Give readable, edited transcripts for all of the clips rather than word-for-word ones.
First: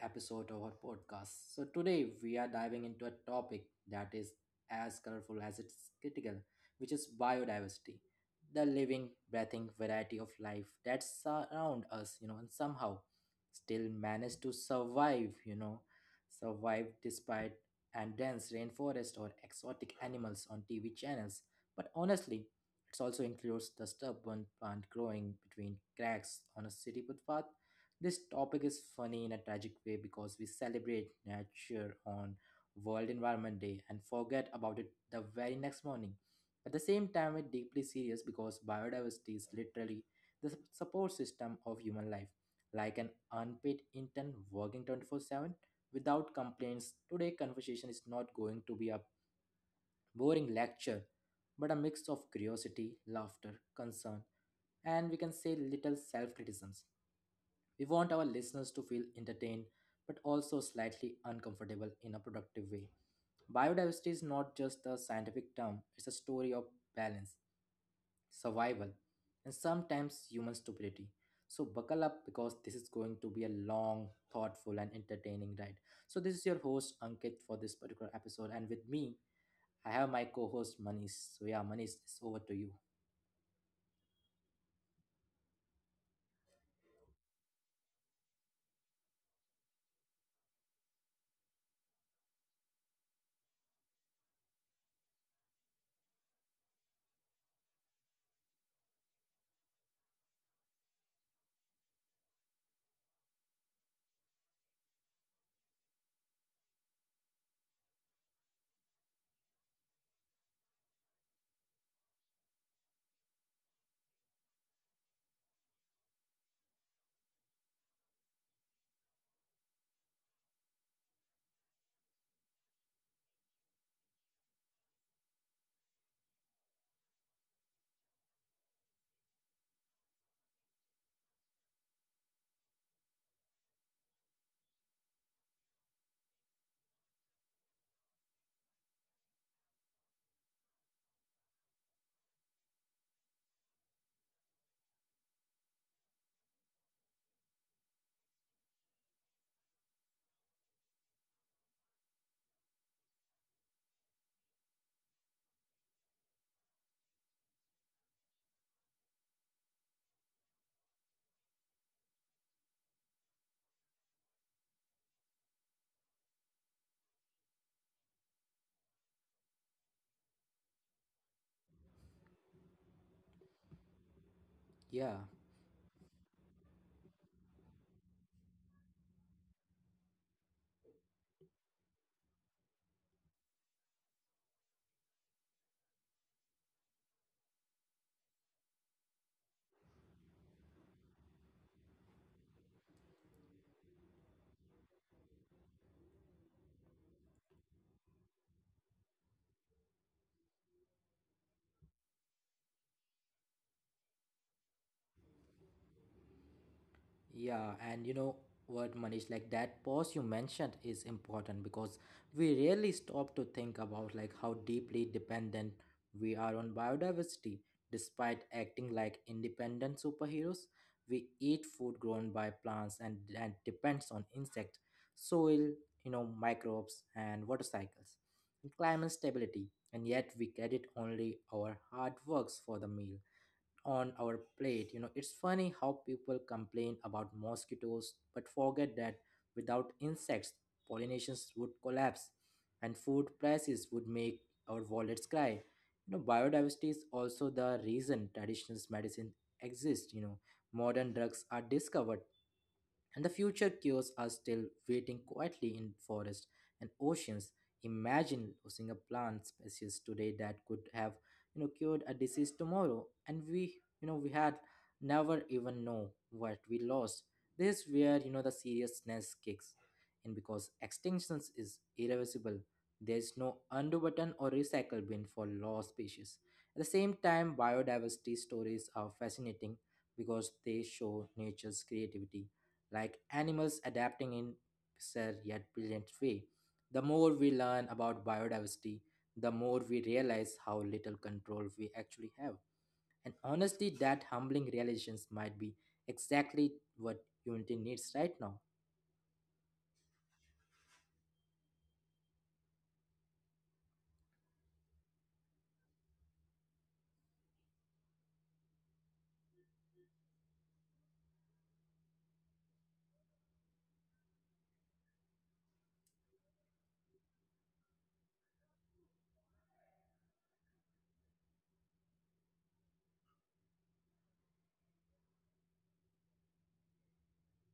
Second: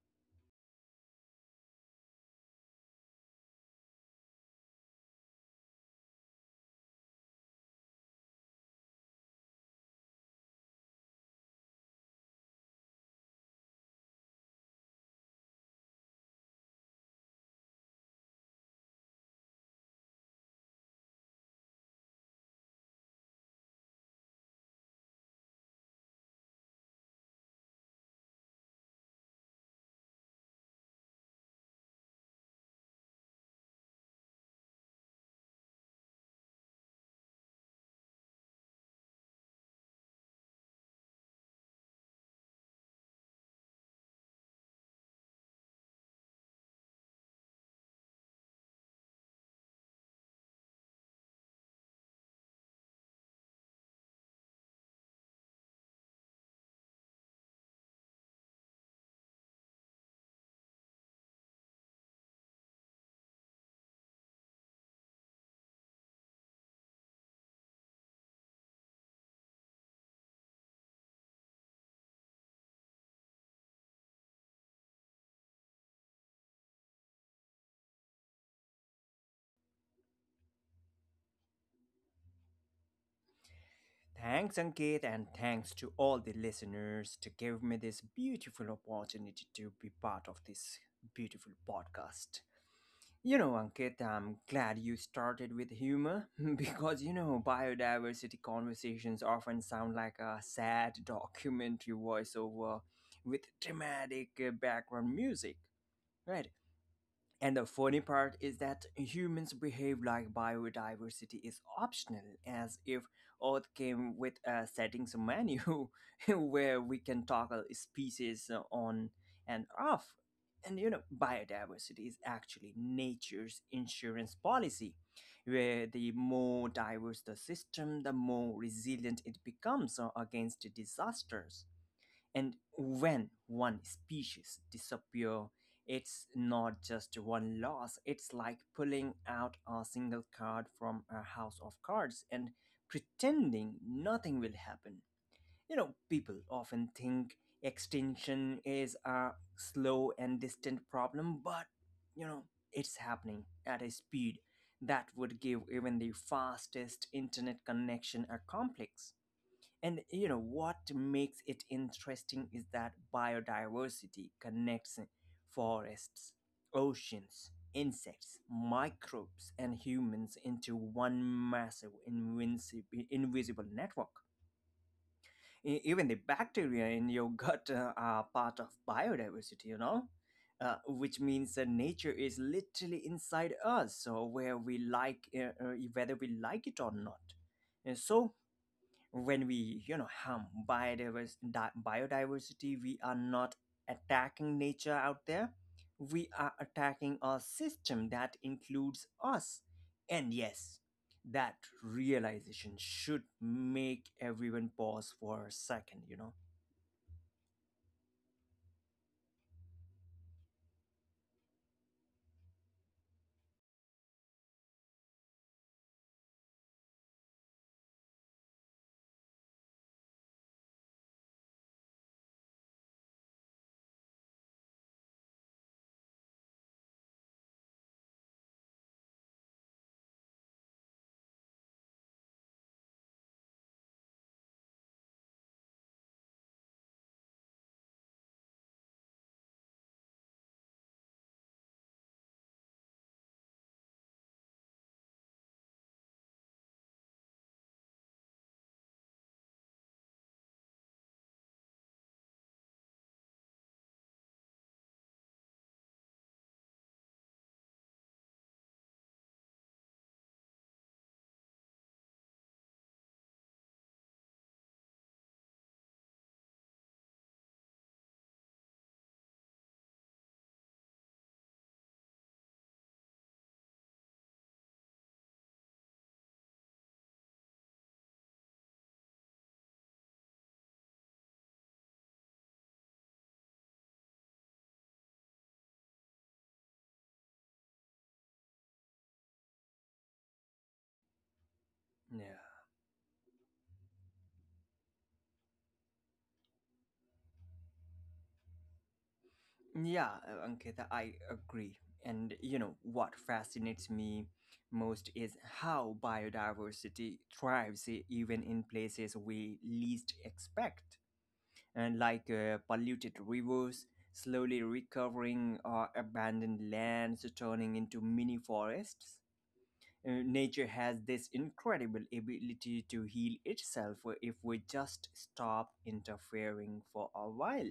episode of our podcast. So today we are diving into a topic that is as colorful as it's critical, which is biodiversity. The living, breathing variety of life that surround us, and somehow still manage to survive, survive despite and dense rainforest or exotic animals on TV channels. But honestly, it also includes the stubborn plant growing between cracks on a city footpath. This topic is funny in a tragic way because we celebrate nature on World Environment Day and forget about it the very next morning. At the same time, it's deeply serious because biodiversity is literally the support system of human life, like an unpaid intern working 24/7 without complaints. Today, conversation is not going to be a boring lecture, but a mix of curiosity, laughter, concern, and we can say little self criticisms. We want our listeners to feel entertained but also slightly uncomfortable in a productive way. Biodiversity is not just a scientific term, it's a story of balance, survival, and sometimes human stupidity. So, buckle up because this is going to be a long, thoughtful, and entertaining ride. So, this is your host Ankit for this particular episode, and with me I have my co-host Manish. So yeah, Manish, it's over to you. Thanks, Ankit, and thanks to all the listeners to give me this beautiful opportunity to be part of this beautiful podcast. You know, Ankit, I'm glad you started with humor because, you know, biodiversity conversations often sound like a sad documentary voiceover with dramatic background music, right? And the funny part is that humans behave like biodiversity is optional, as if Earth came with a settings menu where we can toggle species on and off. And you know, biodiversity is actually nature's insurance policy, where the more diverse the system, the more resilient it becomes against disasters. And when one species disappear, it's not just one loss. It's like pulling out a single card from a house of cards and pretending nothing will happen. You know, people often think extinction is a slow and distant problem, but you know, it's happening at a speed that would give even the fastest internet connection a complex. And you know what makes it interesting is that biodiversity connects forests, oceans, insects, microbes, and humans into one massive invisible network. Yeah, Even the bacteria in your gut are part of biodiversity, you know? Which means that nature is literally inside us, so where we like, whether we like it or not. And so, when we you know harm biodiversity, we are not attacking nature out there, we are attacking a system that includes us, and yes, that realization should make everyone pause for a second, you know. yeah, and you know what, Manish, like that pause you mentioned is important because we rarely stop to think about like how deeply dependent we are on biodiversity. Despite acting like independent superheroes, we eat food grown by plants and depends on insect, soil, microbes and water cycles, and climate stability, and yet we credit only our hard works for the meal on our plate. You know, it's funny how people complain about mosquitoes but forget that without insects, pollinations would collapse and food prices would make our wallets cry. You know, biodiversity is also the reason traditional medicine exists. You know, modern drugs are discovered and the future cures are still waiting quietly in forests and oceans. Imagine losing a plant species today that could have cured a disease tomorrow, and we had never even know what we lost. This is where the seriousness kicks in because extinctions is irreversible. There's no undo button or recycle bin for lost species. At the same time, biodiversity stories are fascinating because they show nature's creativity, like animals adapting in bizarre yet brilliant way. The more we learn about biodiversity, the more we realize how little control we actually have. Yeah, And honestly, that humbling realization might be exactly what unity needs right now. yeah. Ankita, I agree, and you know what fascinates me most is how biodiversity thrives even in places we least expect, and like polluted rivers, slowly recovering abandoned lands, turning into mini forests. Nature has this incredible ability to heal itself if we just stop interfering for a while.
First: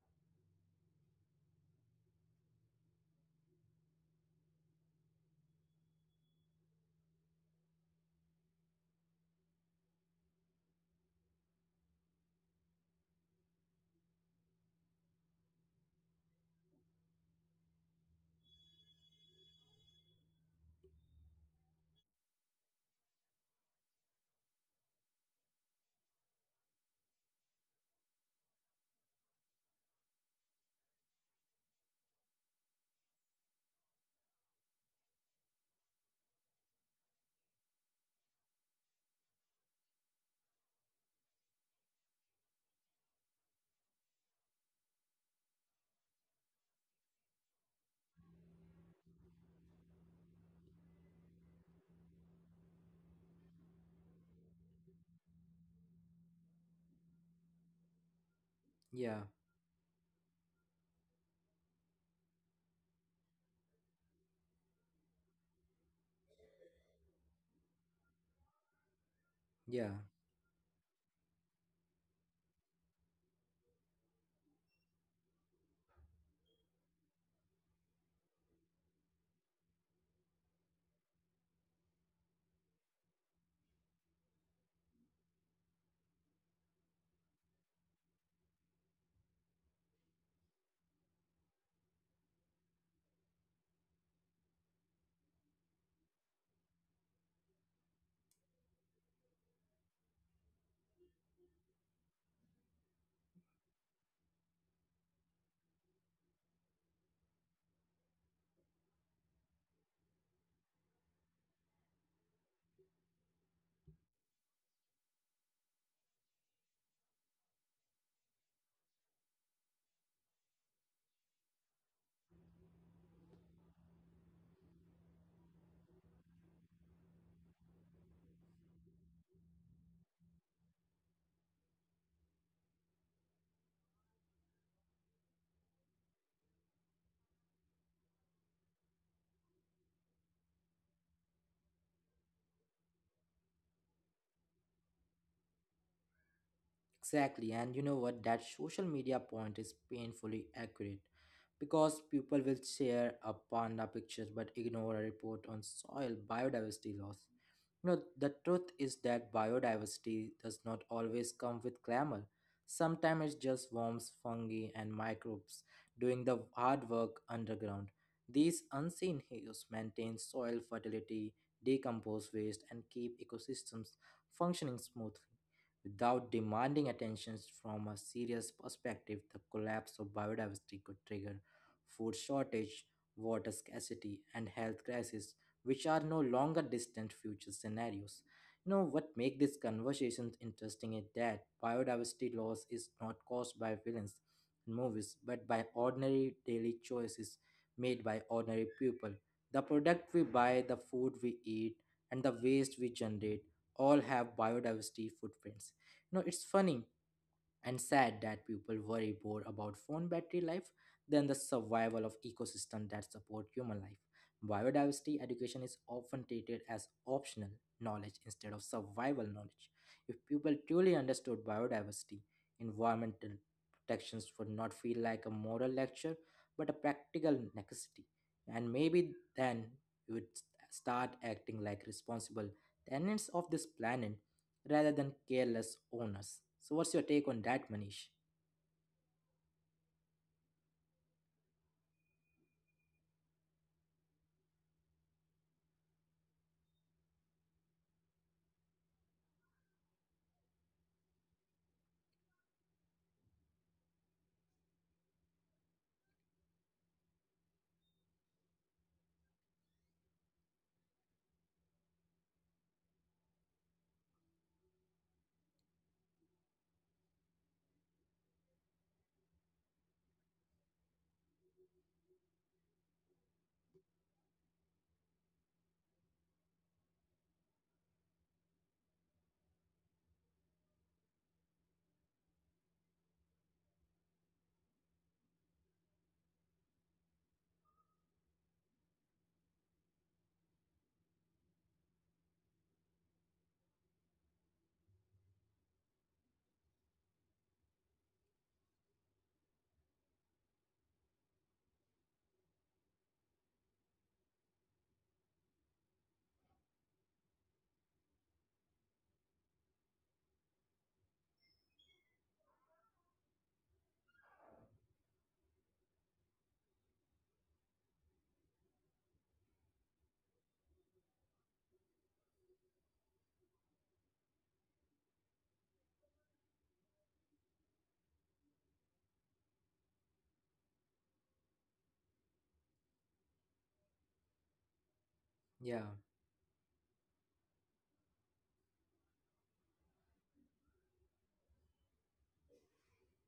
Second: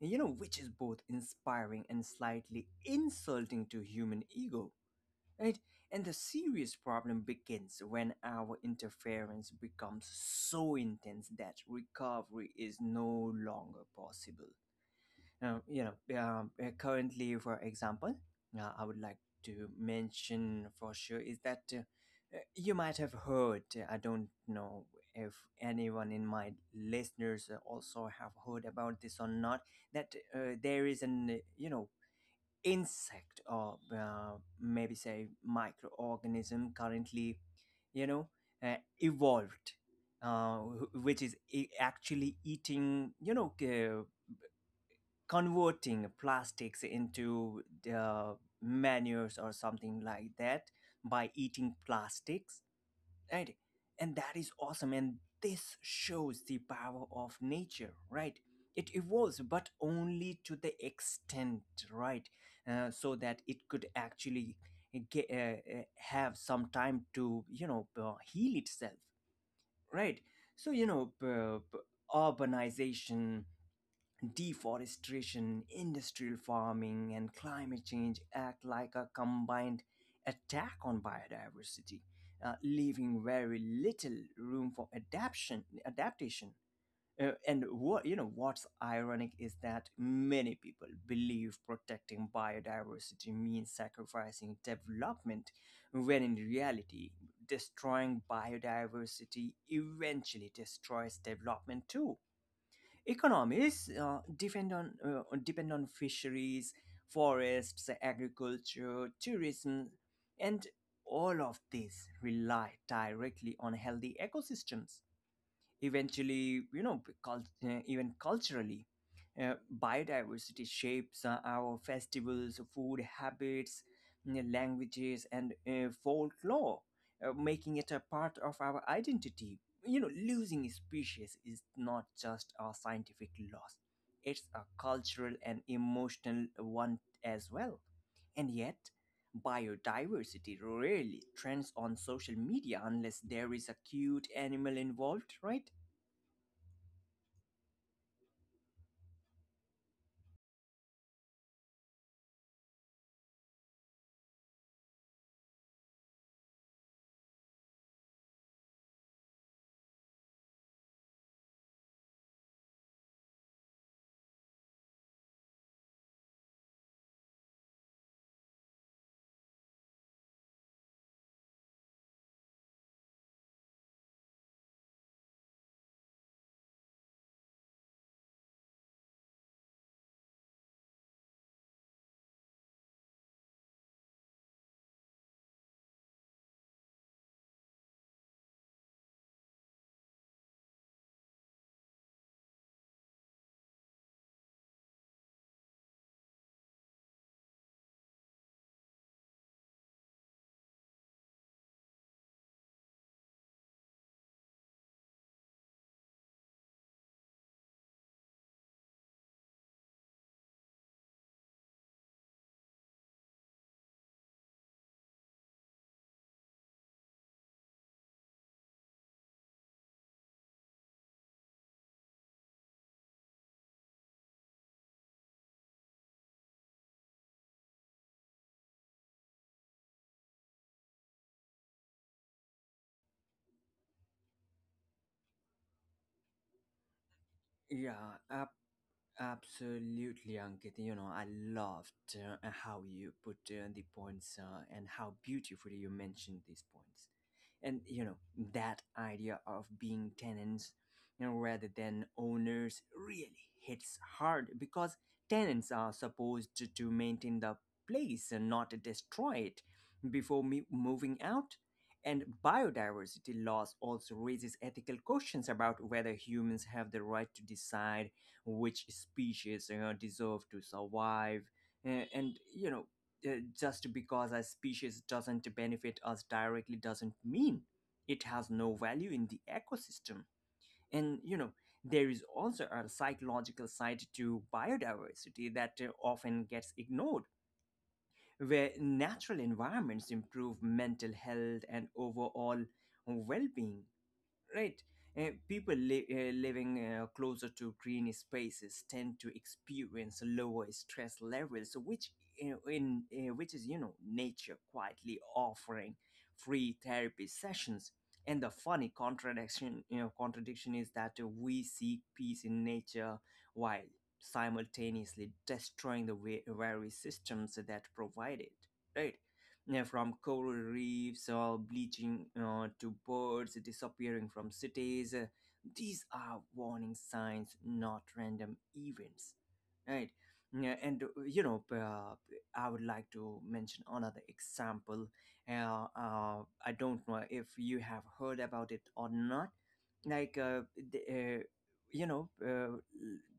You know, which is both inspiring and slightly insulting to human ego. Right? And the serious problem begins when our interference becomes so intense that recovery is no longer possible. Currently, for example, I would like to mention for sure is that, you might have heard, I don't know if anyone in my listeners also have heard about this or not, that there is an, you know, insect or maybe say microorganism currently, you know, evolved. Which is actually eating, you know, converting plastics into the manures or something like that, by eating plastics, right? And that is awesome, and this shows the power of nature, right? It Yeah, evolves but only to the extent, right? So that it could actually get, have some time to you know heal itself, yeah. right? So you know, urbanization, deforestation, industrial farming, and climate change act like a combined attack on biodiversity, leaving very little room for adaptation. Adaptation. And what you know, what's ironic is that many people believe protecting biodiversity means sacrificing development, when in reality, destroying biodiversity eventually destroys development too. Economies depend on fisheries, forests, agriculture, tourism, and all of these rely directly on healthy ecosystems. Eventually, you know, even culturally, uh, biodiversity shapes our festivals, food habits, languages, and folklore, making it a part of our identity. You know, losing species is not just a scientific loss, it's a cultural and emotional one as well. And yet, biodiversity rarely trends on social media unless there is a cute animal involved, right? Exactly, and you know what? That social media point is painfully accurate because people will share a panda picture but ignore a report on soil biodiversity loss. You know, the truth is that biodiversity does not always come with glamour. Sometimes it just worms, fungi, and microbes doing the hard work underground. These unseen heroes maintain soil fertility, decompose waste, and keep ecosystems functioning smoothly. Without demanding attention from a serious perspective, the collapse of biodiversity could trigger food shortage, water scarcity, and health crisis, which are no longer distant future scenarios. You know what makes this conversation interesting is that biodiversity loss is not caused by villains in movies, but by ordinary daily choices made by ordinary people. The product we buy, the food we eat, and the waste we generate all have biodiversity footprints. No, it's funny and sad that people worry more about phone battery life than the survival of ecosystems that support human life. Biodiversity education is often treated as optional knowledge instead of survival knowledge. If people truly understood biodiversity, environmental protections would not feel like a moral lecture but a practical necessity. And maybe then we would start acting like responsible tenants of this planet rather than careless owners. So, what's your take on that, Yeah, Manish? Absolutely, Ankit. You know, I loved how you put the points and how beautifully you mentioned these points. And you know, that idea of being tenants, you know, rather than owners really hits hard because tenants are supposed to maintain the place and not destroy it before me moving out. And biodiversity loss also raises ethical questions about whether humans have the right to decide which species, you know, deserve to survive. And you know, uh, just because a species doesn't benefit us directly doesn't mean it has no value in the ecosystem. And you know, there is also a psychological side to biodiversity that often gets ignored, where natural environments improve mental health and overall well being, right? People living closer to green spaces tend to experience lower stress levels, which in which is you know nature quietly offering free therapy sessions. And the funny contradiction you know contradiction is that we seek peace in nature while simultaneously destroying the very systems that provide it, right? Yeah, from coral reefs or bleaching to birds disappearing from cities. These are warning signs, not random events, right? Yeah, and I would like to mention another example. Yeah, I don't know if you have heard about it or not, like you know uh,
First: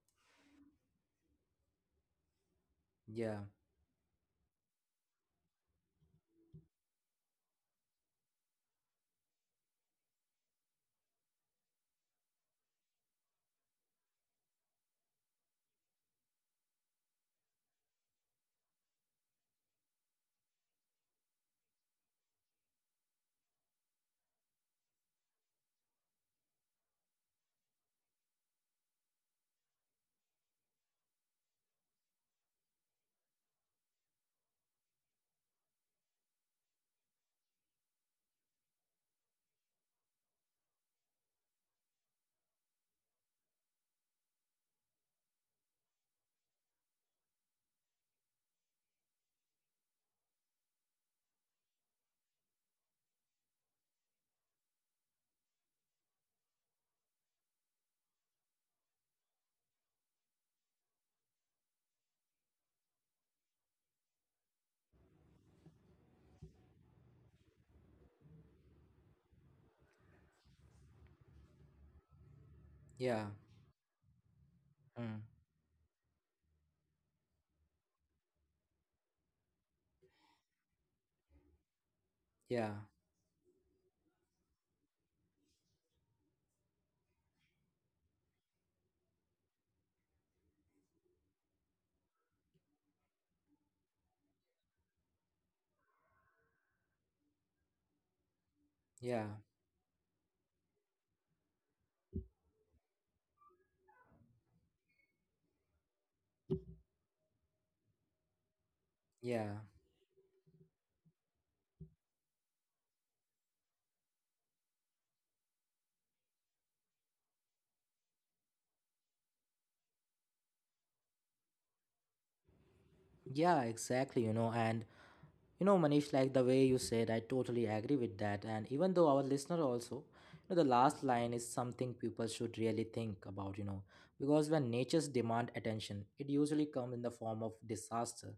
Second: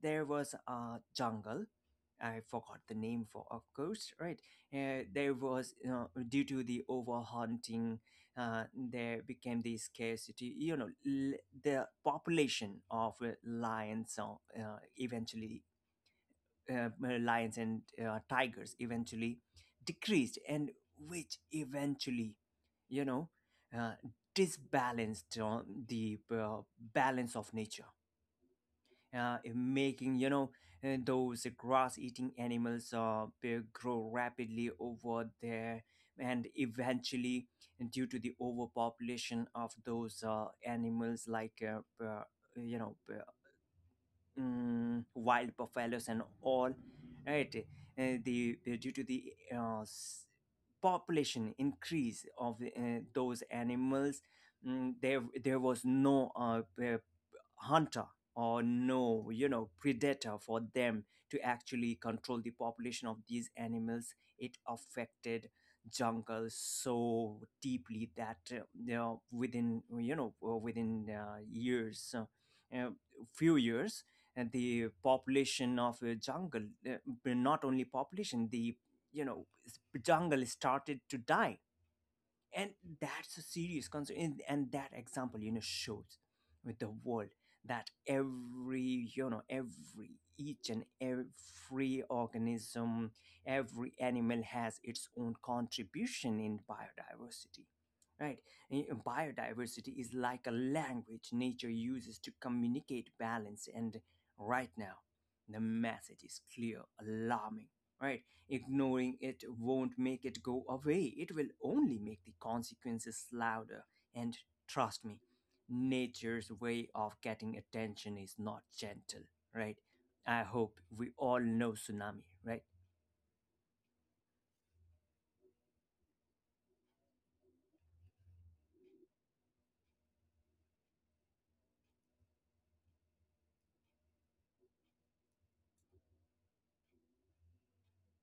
there was a jungle. I forgot the name yeah, for of course, right? There was, you know, due to the overhunting, there became the scarcity, you know, the population of lions, eventually, lions and tigers eventually decreased, and which eventually, you know, uh, disbalanced the balance of nature, making, you know, those grass eating animals, they grow rapidly over there. And eventually, due to the overpopulation of those animals, like you know uh, wild buffaloes and all, right? The due to the s- Population increase of those animals, there was no hunter or no, you know, predator for them to actually control the population of these animals. It affected jungle so deeply that, you know, within, you know, within years yeah, few years, and the mm, population of a jungle, uh, but not only population, the, you know, jungle started to die. yeah, And that's a serious concern, and that example, you know, shows with the world that every, you know, every each and every organism, every animal has its own contribution in biodiversity, right? Eh, yeah, biodiversity is like a language nature uses to communicate balance, and right now the message is clear, alarming, right? Ignoring it yeah, won't make it go away, it will only make the consequences louder. And trust me, nature's way of getting attention is not gentle, right? I hope we all know Tsunami, right? yeah, exactly. You know, and you know, Manish, like the way you said, I totally agree with that. And even though our listener also, the last line is something people should really think about, because when nature's demand attention, it usually comes in the form of disaster.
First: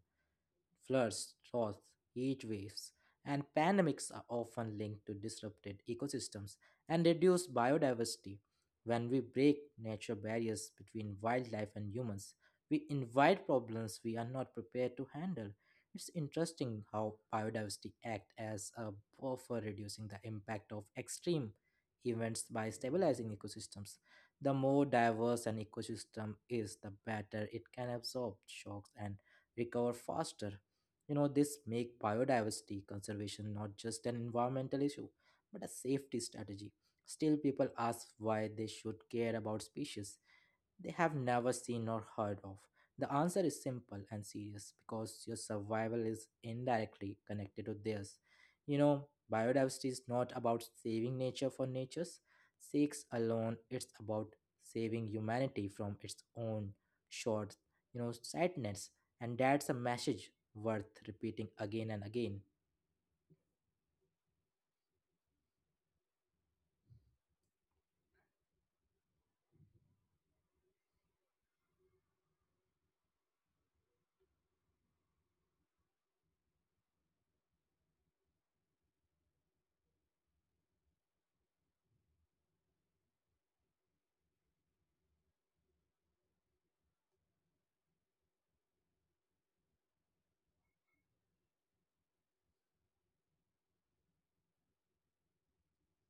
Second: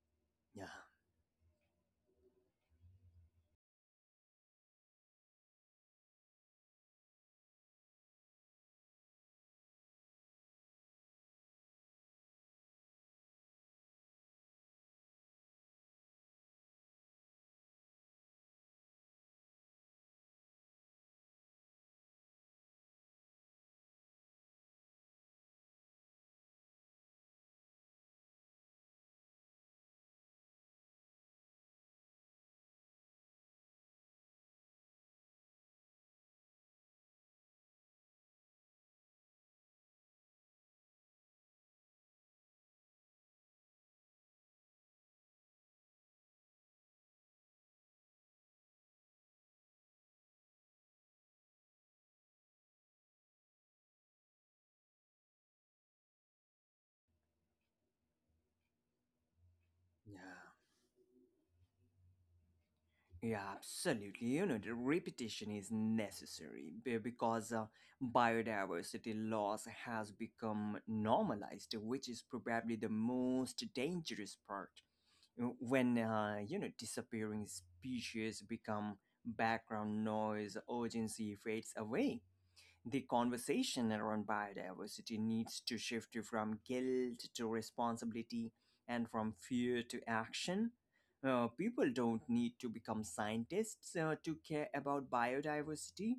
Yeah, Floods, droughts, heat waves, and pandemics are often linked to disrupted ecosystems and reduced biodiversity. When we break natural barriers between wildlife and humans, we invite problems we are not prepared to handle. It's interesting how biodiversity acts as a buffer reducing the impact of extreme events by stabilizing ecosystems. The more diverse an ecosystem is, the better it can absorb shocks and recover faster. You know, this make biodiversity conservation not just an environmental issue, but a safety strategy. Still, people ask why they should care about species they have never seen or heard of? The answer is simple and serious because your survival is indirectly connected to theirs. You know, biodiversity is not about saving nature for nature's sakes alone, it's about saving humanity from its own short, sadness. And that's a message yeah. worth repeating again and again. Yeah, absolutely. You know, the repetition is necessary because biodiversity loss has become normalized, which is probably the most dangerous part. When, you know, disappearing species become background noise, urgency fades away. The conversation around biodiversity needs to shift from guilt to responsibility, and from fear to action. People don't need to become scientists to care about biodiversity,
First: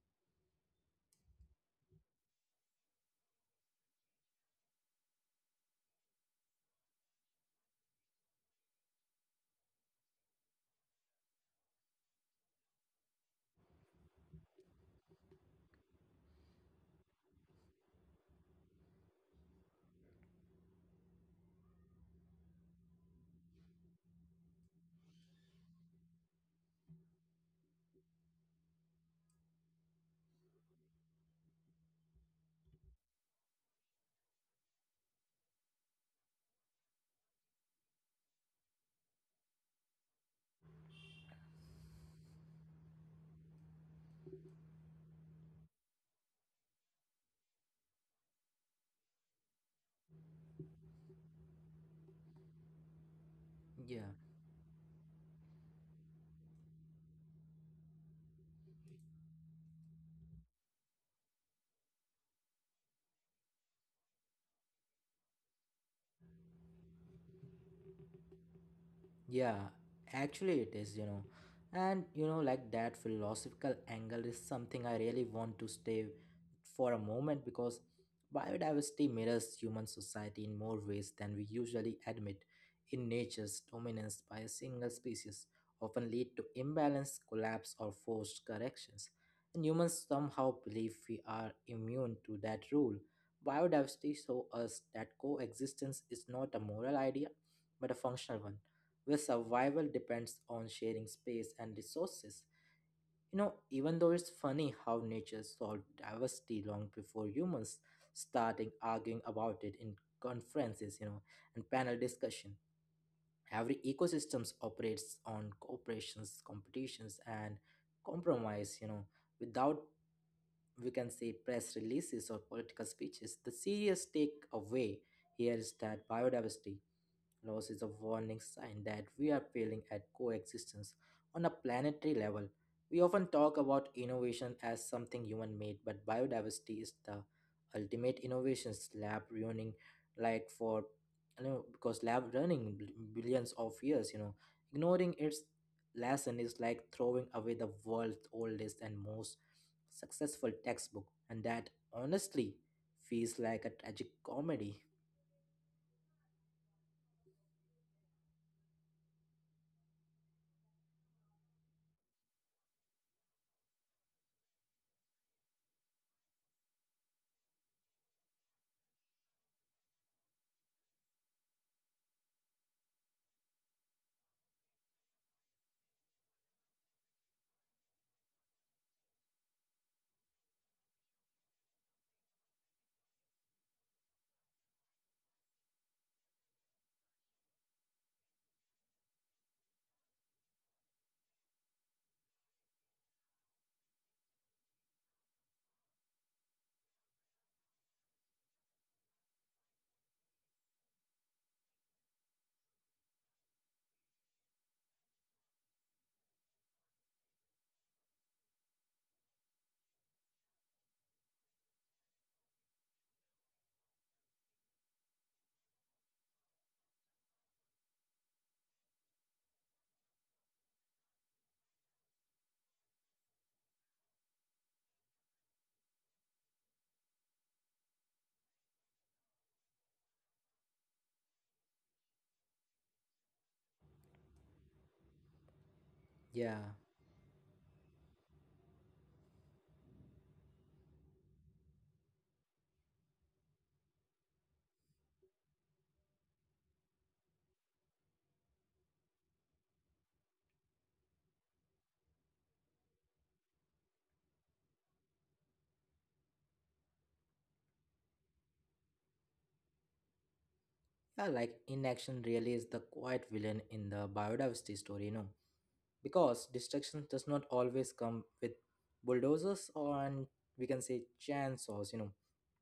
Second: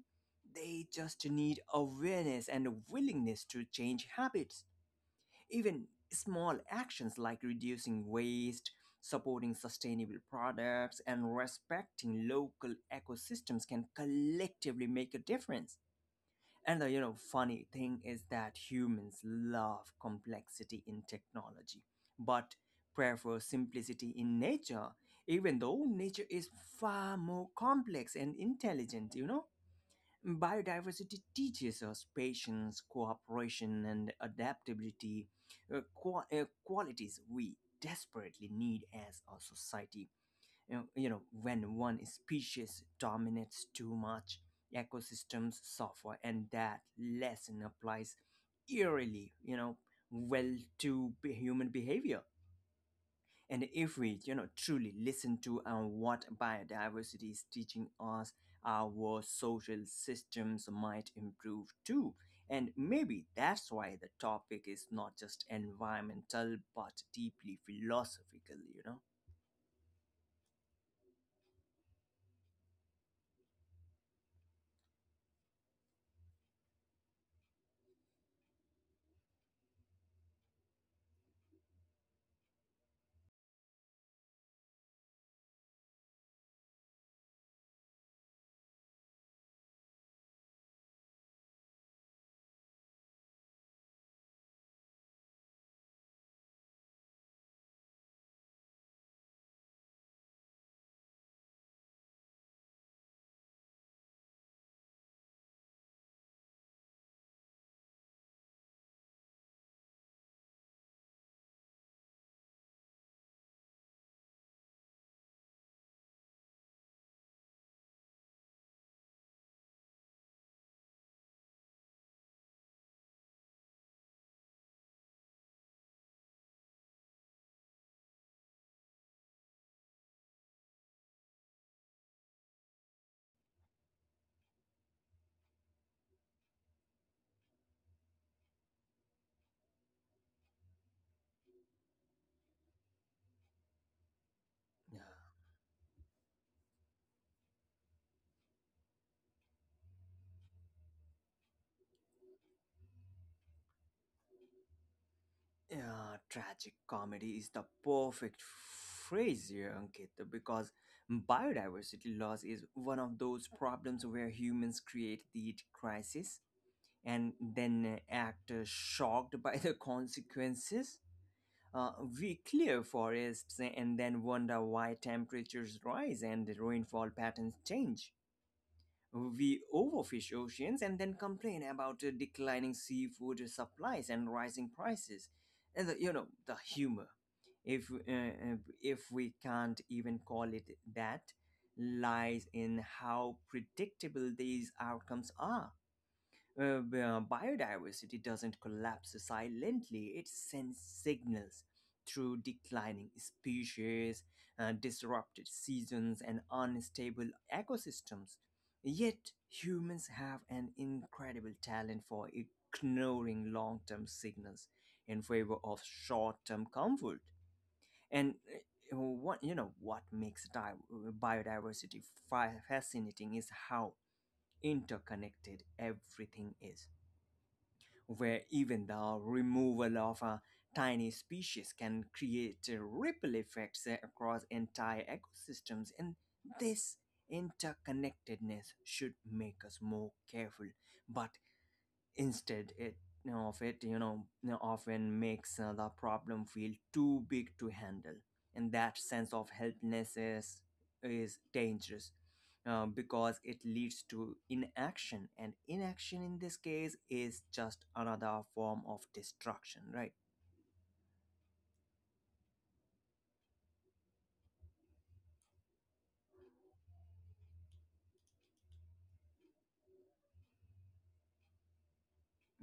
they just need awareness and a willingness to change habits. Even small actions like reducing waste, supporting sustainable products, and respecting local ecosystems can collectively make a difference. And the, you know, funny thing is that humans love complexity in technology, but prefer simplicity in nature, even though nature is far more complex and intelligent, you know? Biodiversity teaches us patience, cooperation, and adaptability, qualities we desperately need as a society. You know, when one species dominates too much, ecosystems suffer, and that lesson applies eerily, you know, well to human behavior. And if Yeah. we, you know, truly listen to what biodiversity is teaching us, our social systems might improve too. And maybe that's why the topic is not just environmental but deeply philosophical, you know? Yeah, actually it is. And you know, like that philosophical angle is something I really want to stay for a moment because biodiversity mirrors human society in more ways than we usually admit. In nature's dominance by a single species often lead to imbalance, collapse, or forced corrections. And humans somehow believe we are immune to that rule. Biodiversity shows us that coexistence is not a moral idea, but a functional one where survival depends on sharing space and resources. You know, even though it's funny how nature solved diversity long before humans starting arguing about it in conferences, and panel discussion. Every ecosystems operates on cooperations, competitions, and compromise, without we can say press releases or political speeches. The serious takeaway here is that biodiversity loss is a warning sign that we are failing at coexistence on a planetary level. We often talk about innovation as something human made, but biodiversity is the ultimate innovation lab running like for because lab running billions of years. Yeah, Ignoring its lesson is like throwing away the world's oldest and most successful textbook, and that honestly feels like a tragic comedy. yeah, tragic comedy is the perfect phrase here, Ankit, because biodiversity loss is one of those problems where humans create the crisis and then act shocked by the consequences. Uh, we clear forests and then wonder why temperatures rise and the rainfall patterns change. We overfish oceans and then complain about declining seafood supplies and rising prices. And the, you know, the humor. If uh, uh, if we can't even call it that, lies in how predictable these outcomes are. Biodiversity doesn't collapse silently, it sends signals through declining species, disrupted seasons, and unstable ecosystems. Yet, humans have an incredible talent for ignoring long term signals in favor of short term comfort. And what you know what makes biodiversity fascinating is how interconnected everything is, where even the removal of a tiny species can create ripple effects across entire ecosystems. And Yeah. this interconnectedness should make us more careful, but instead it you know, of it you know, often makes the problem feel too big to handle. And that sense of helplessness is dangerous, because it leads to inaction, and inaction in this case is just another form of destruction, right? Yeah, like inaction really is the quiet villain in the biodiversity story, because destruction does not always come with bulldozers or and we can say chainsaws.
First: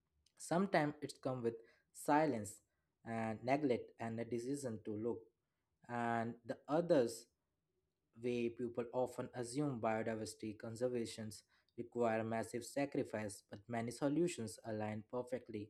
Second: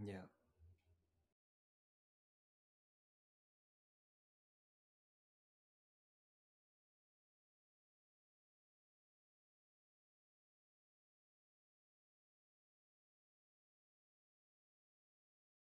Yeah, Sometimes it's come with silence and neglect and a decision to look. And the others way people often assume biodiversity conservations require massive sacrifice, but many solutions align perfectly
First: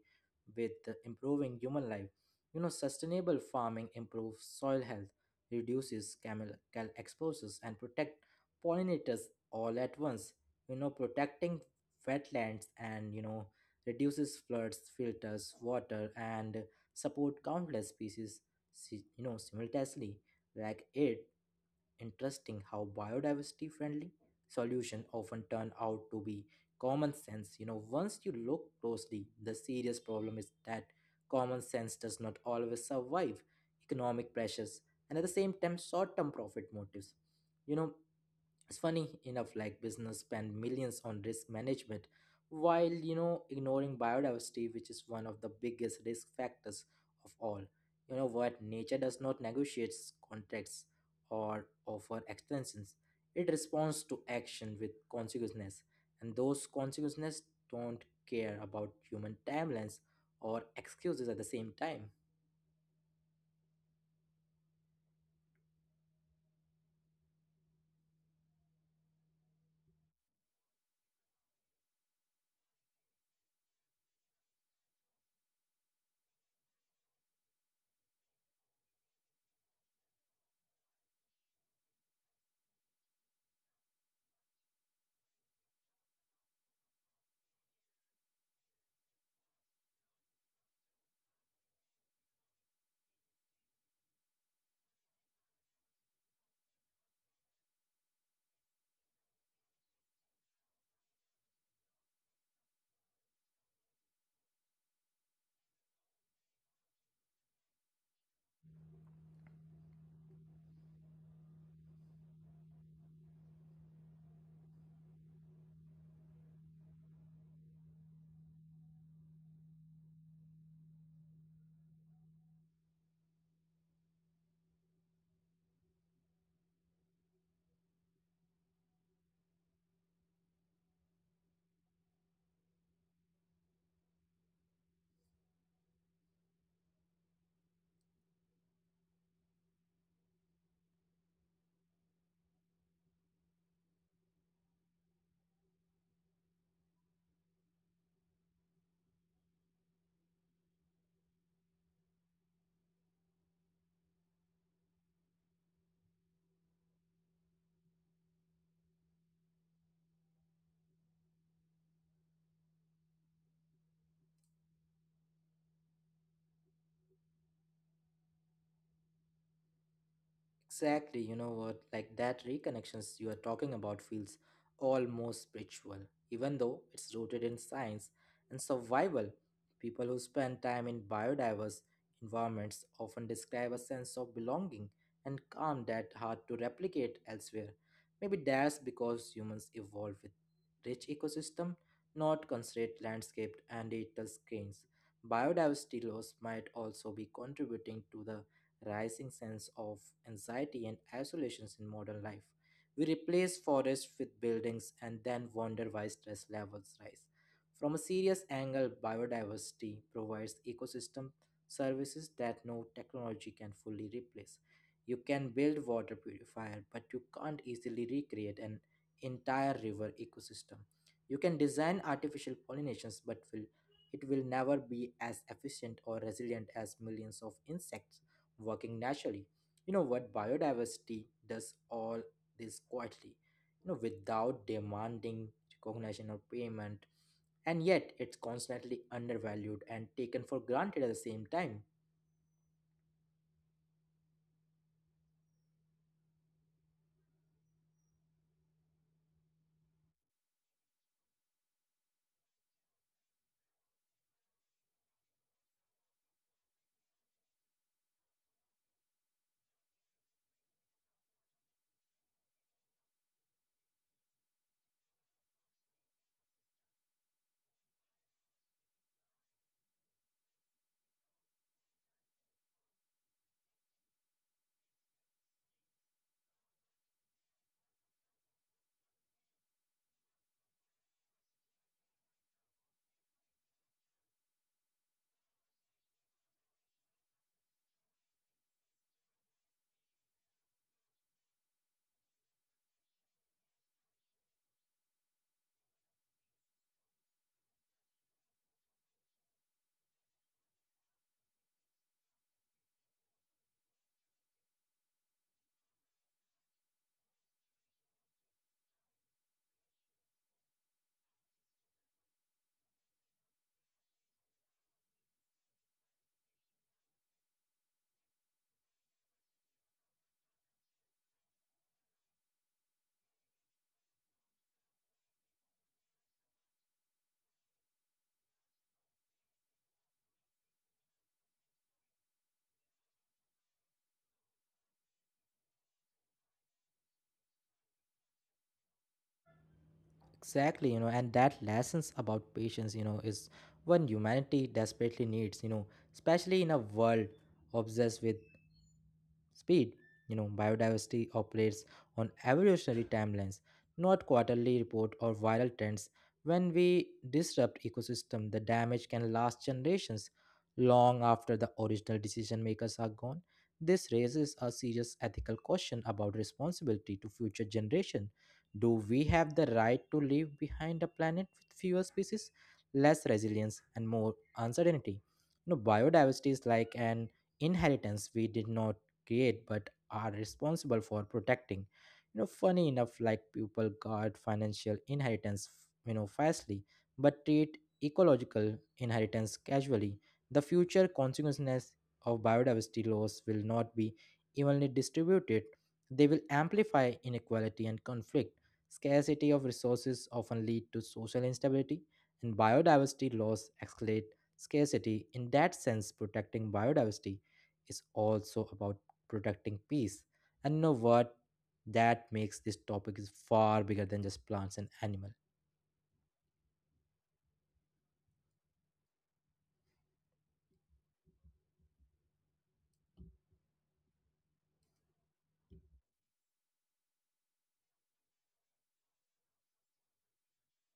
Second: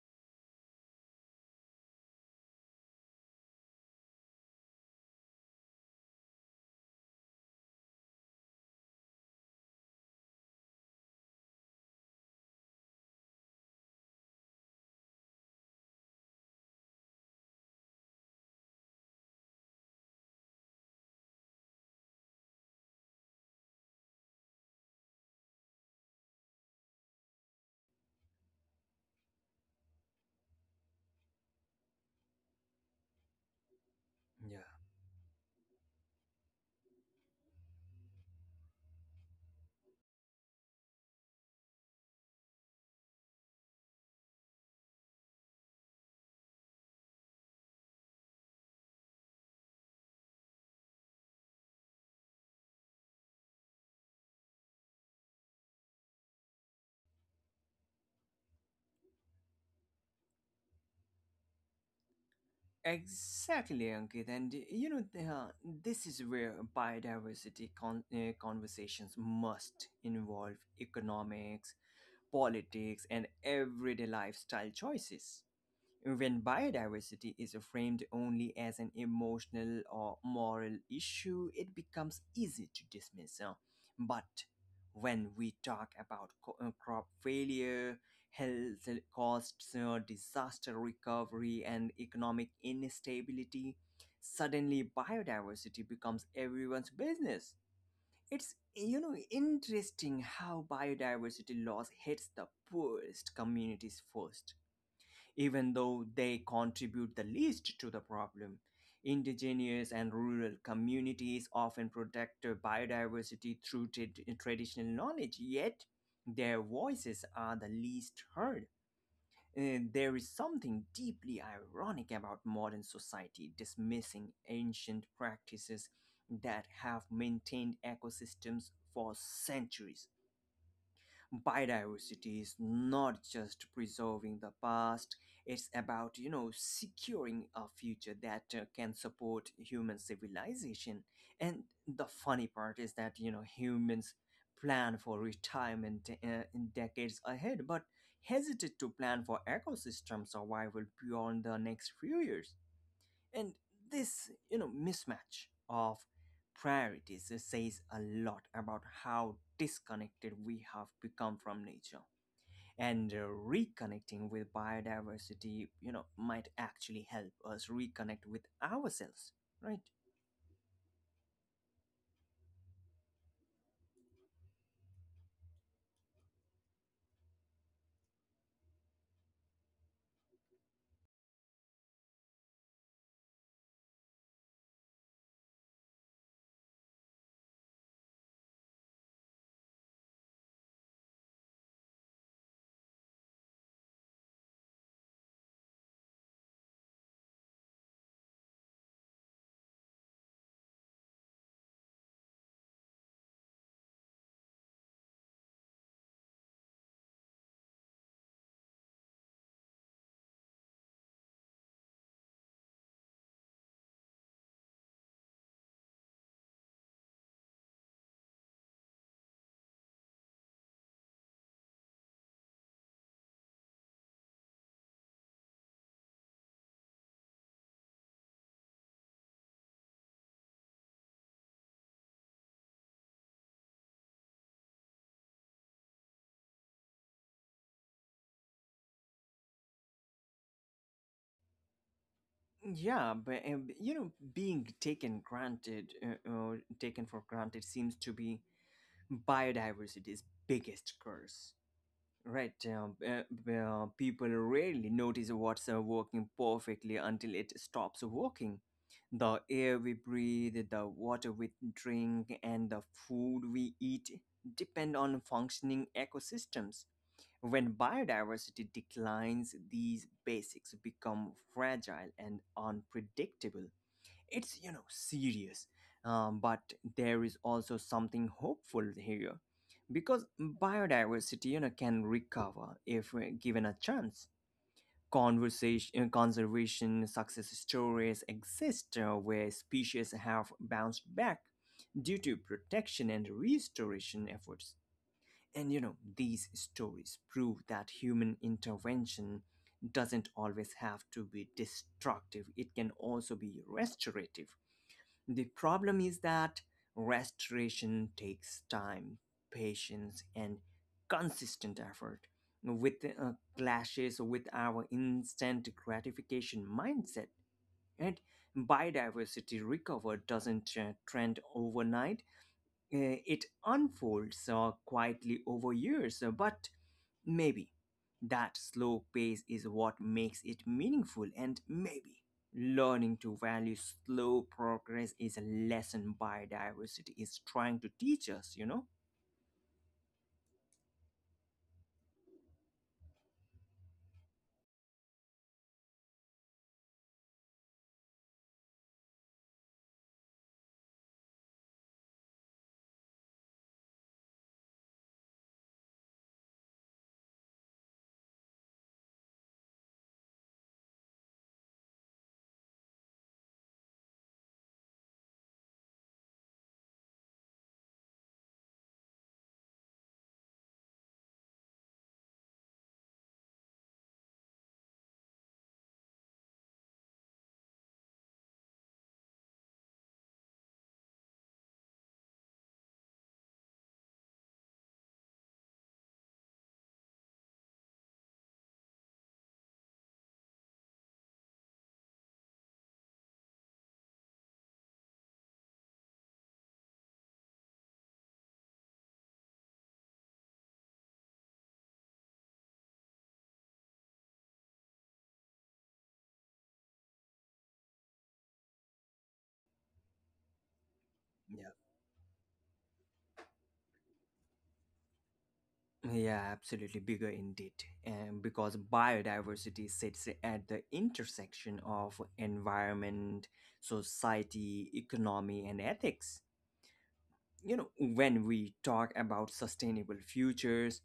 with the improving human life. You know, sustainable farming improves soil health, reduces chemical exposures, and protect pollinators all at once. You know, protecting wetlands and reduces floods, filters water, and support countless species, simultaneously. Like it, interesting how biodiversity friendly solution often turn out to be common sense, once you look closely. The serious problem is that common sense does not always survive economic yeah, pressures and at the same time short term profit motives. you know it's funny enough, like business spend millions on risk management while ignoring biodiversity, which is one of the biggest risk factors of all. You know what? Nature does not negotiate contracts or offer extensions. It responds to action with consequences, and those consequences don't care about human timelines or excuses at the same time. exactly, Ankit, and you know this is where biodiversity conversations must involve economics, politics, and everyday lifestyle choices. When biodiversity is framed only as an emotional or moral issue, it becomes easy to dismiss. But when we talk about crop failure, health costs, disaster recovery, and economic instability, suddenly biodiversity becomes everyone's business. It's, you know, interesting how biodiversity loss hits the poorest communities first, even though they contribute the least to the problem. Indigenous and rural communities often protect their biodiversity through traditional knowledge, yet their voices are the least heard. There is something deeply ironic about modern society dismissing ancient practices that have maintained ecosystems for centuries. Biodiversity is not just preserving the past, it's about, you know, securing a future that can support human civilization. And the funny part is that, you know, humans plan for retirement in decades ahead, but hesitate to plan for ecosystem survival beyond the next few years. And this, you know, mismatch of priorities says a lot about how disconnected we have become from nature. And reconnecting with biodiversity, you know, might actually help us reconnect with ourselves, right? Exactly, you know what? Like that reconnections you are talking about feels almost spiritual, even though it's rooted in science and survival. People who spend time in biodiverse environments often describe a sense of belonging and calm that hard to replicate elsewhere. Maybe that's because humans evolved with rich ecosystem, not constrained landscape and digital screens. Biodiversity loss might also be contributing to the rising sense of anxiety and isolations in modern life. We replace forests with buildings and then wonder why stress levels rise. From a serious angle, biodiversity provides ecosystem services that no technology can fully replace. You can build water purifier, but you can't easily recreate an entire river ecosystem. You can design artificial pollinations, but will it will never be as efficient or resilient as millions of insects working naturally. You know what? Biodiversity does all this quietly, without demanding recognition or payment, and yet it's constantly undervalued and taken for granted at the same time. Yeah, but you know, being taken granted, taken for granted, seems to be biodiversity's biggest curse. Right, people rarely notice what's working perfectly until it stops working. The air we breathe, the water we drink, and the food we eat depend on functioning ecosystems. When biodiversity declines, these basics become fragile and unpredictable. It's, you know, serious. But there is also something hopeful here, because biodiversity, you know, can recover if given a chance. Conservation success stories exist where species have bounced back due to protection and restoration efforts. And you know, these stories prove that human intervention doesn't always have to be destructive, it can also be restorative. The problem is that restoration takes time, patience, and consistent effort, with clashes with our instant gratification mindset. And biodiversity recover doesn't trend overnight, it unfolds quietly over years, but maybe that slow pace is what makes it meaningful, and maybe learning to value slow progress is a lesson biodiversity is trying to teach us, you know? Exactly, and that lessons about patience, is one humanity desperately needs, especially in a world obsessed with speed. You know, biodiversity operates on evolutionary timelines, not quarterly report or viral trends. When we disrupt ecosystem, the damage can last generations, long after the original decision makers are gone. This raises a serious ethical question about responsibility to future generation. Do we have the right to leave behind a planet with fewer species, less resilience, and more uncertainty? Biodiversity is like an inheritance we did not create but are responsible for protecting. Funny enough, like, people guard financial inheritance fiercely, but treat ecological inheritance casually. The future consequences of biodiversity loss will not be evenly distributed. They will amplify inequality and conflict. Scarcity of resources often lead to social instability, and biodiversity loss escalate scarcity. In that sense, protecting biodiversity is also about protecting peace. And you know what? Yeah. That makes this topic is far bigger than just plants and animals. Yeah, absolutely. Bigger indeed. And because biodiversity sits at the intersection of environment, society, economy, and ethics. You know, when we talk about sustainable futures,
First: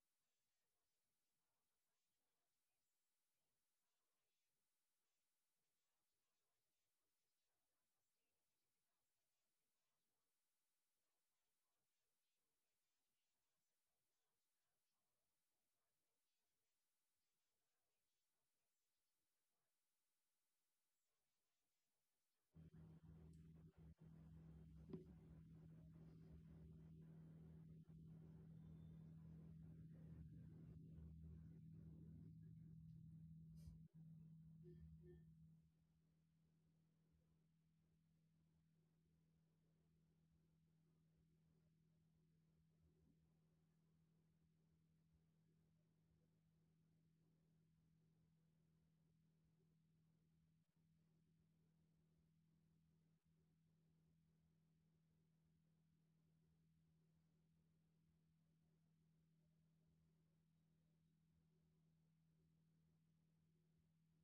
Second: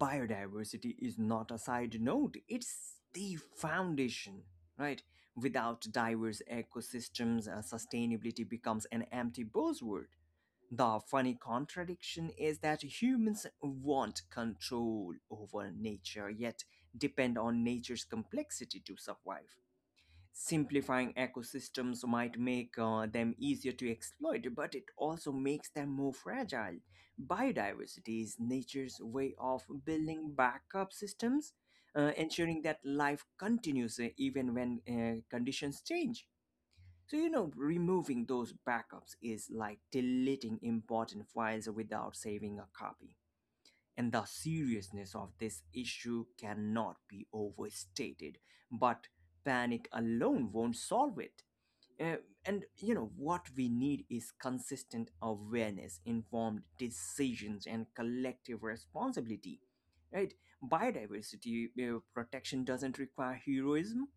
biodiversity is not a side note, it's the foundation, right? Without diverse ecosystems, sustainability becomes an empty buzzword. The funny contradiction is that humans want control over nature, yet depend on nature's complexity to survive. Simplifying ecosystems might make them easier to exploit, but it also makes them more fragile. Biodiversity is nature's way of building backup systems, ensuring that life continues even when conditions change. So, you know, removing those backups is like deleting important files without saving a copy, and the seriousness of this issue cannot be overstated. But panic alone won't solve it. Uh, and you know what, we need is consistent awareness, informed decisions, and collective responsibility. Right? Biodiversity protection doesn't require heroism,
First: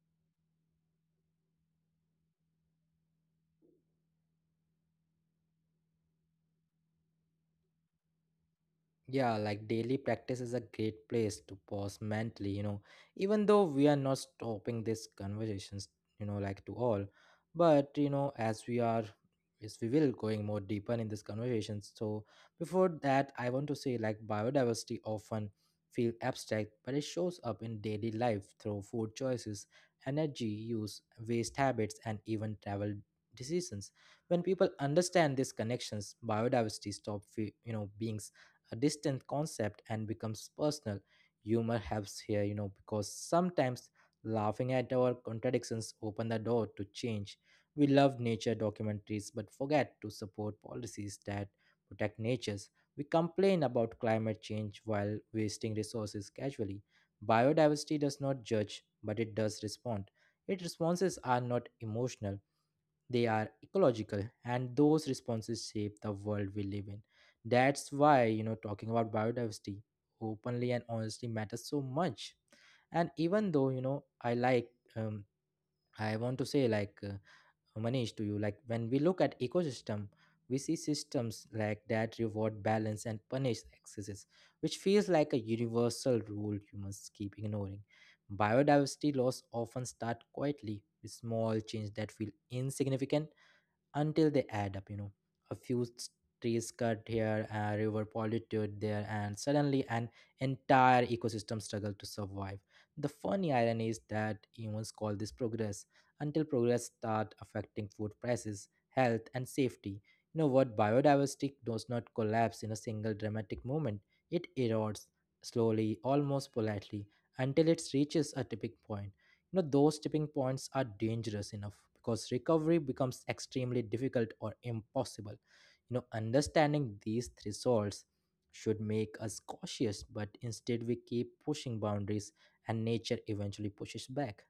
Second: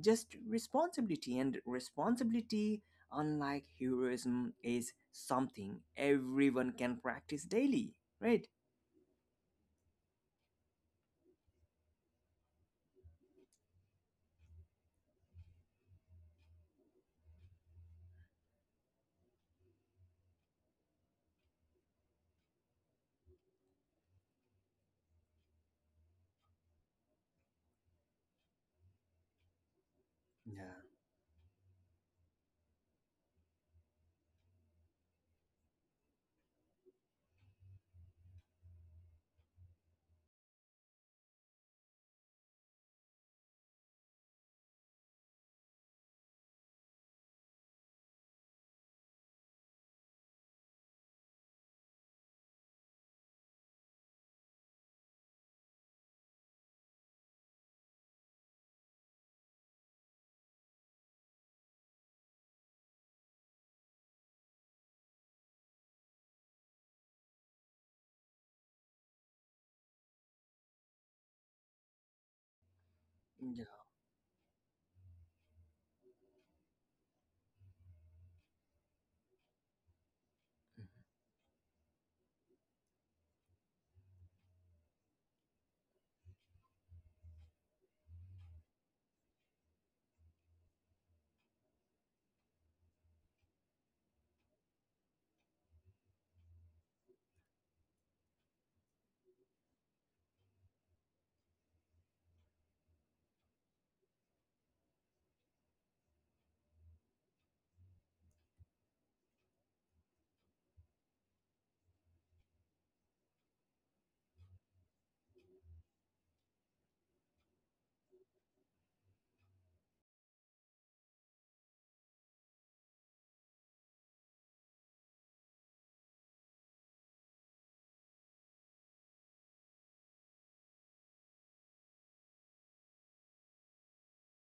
just responsibility. And responsibility, unlike heroism, is something everyone can practice daily. Right? Yeah, like daily practice is a great place to pause mentally, even though we are not stopping these conversations, like, to all. But, as we will going more deeper in these conversations. So before that, I want to say, like, biodiversity often feel abstract, but it shows up in daily life through food choices, energy use, waste habits, and even travel decisions. When people understand these connections, biodiversity stop being a distant concept and becomes personal. Humor helps here, because sometimes laughing at our contradictions open the door to change. We love nature documentaries but forget to support policies that protect natures. We complain about climate change while wasting resources casually. Biodiversity does not judge, but it does respond. Its responses are not emotional, they are ecological, and those responses shape the world we live in. That's why, talking about biodiversity openly and honestly matters so much. And even Yeah. though, um, I want to say, like, Manish, to you, like, when we look at ecosystem, we see systems like that reward balance and punish excesses, which feels like a universal rule humans keep ignoring. Biodiversity loss often start quietly with small change that feel insignificant until they add up. A few trees cut here, a river polluted there, and suddenly an entire ecosystem struggle to survive. The funny irony is that humans call this progress until progress start affecting food prices, health, and safety. You know what? Biodiversity does not collapse in a single dramatic moment. It erodes slowly, almost politely, until it reaches a tipping point. Those tipping points are dangerous enough because recovery becomes extremely difficult or impossible. Understanding these thresholds should make us cautious, but instead we keep pushing boundaries, and nature eventually pushes back.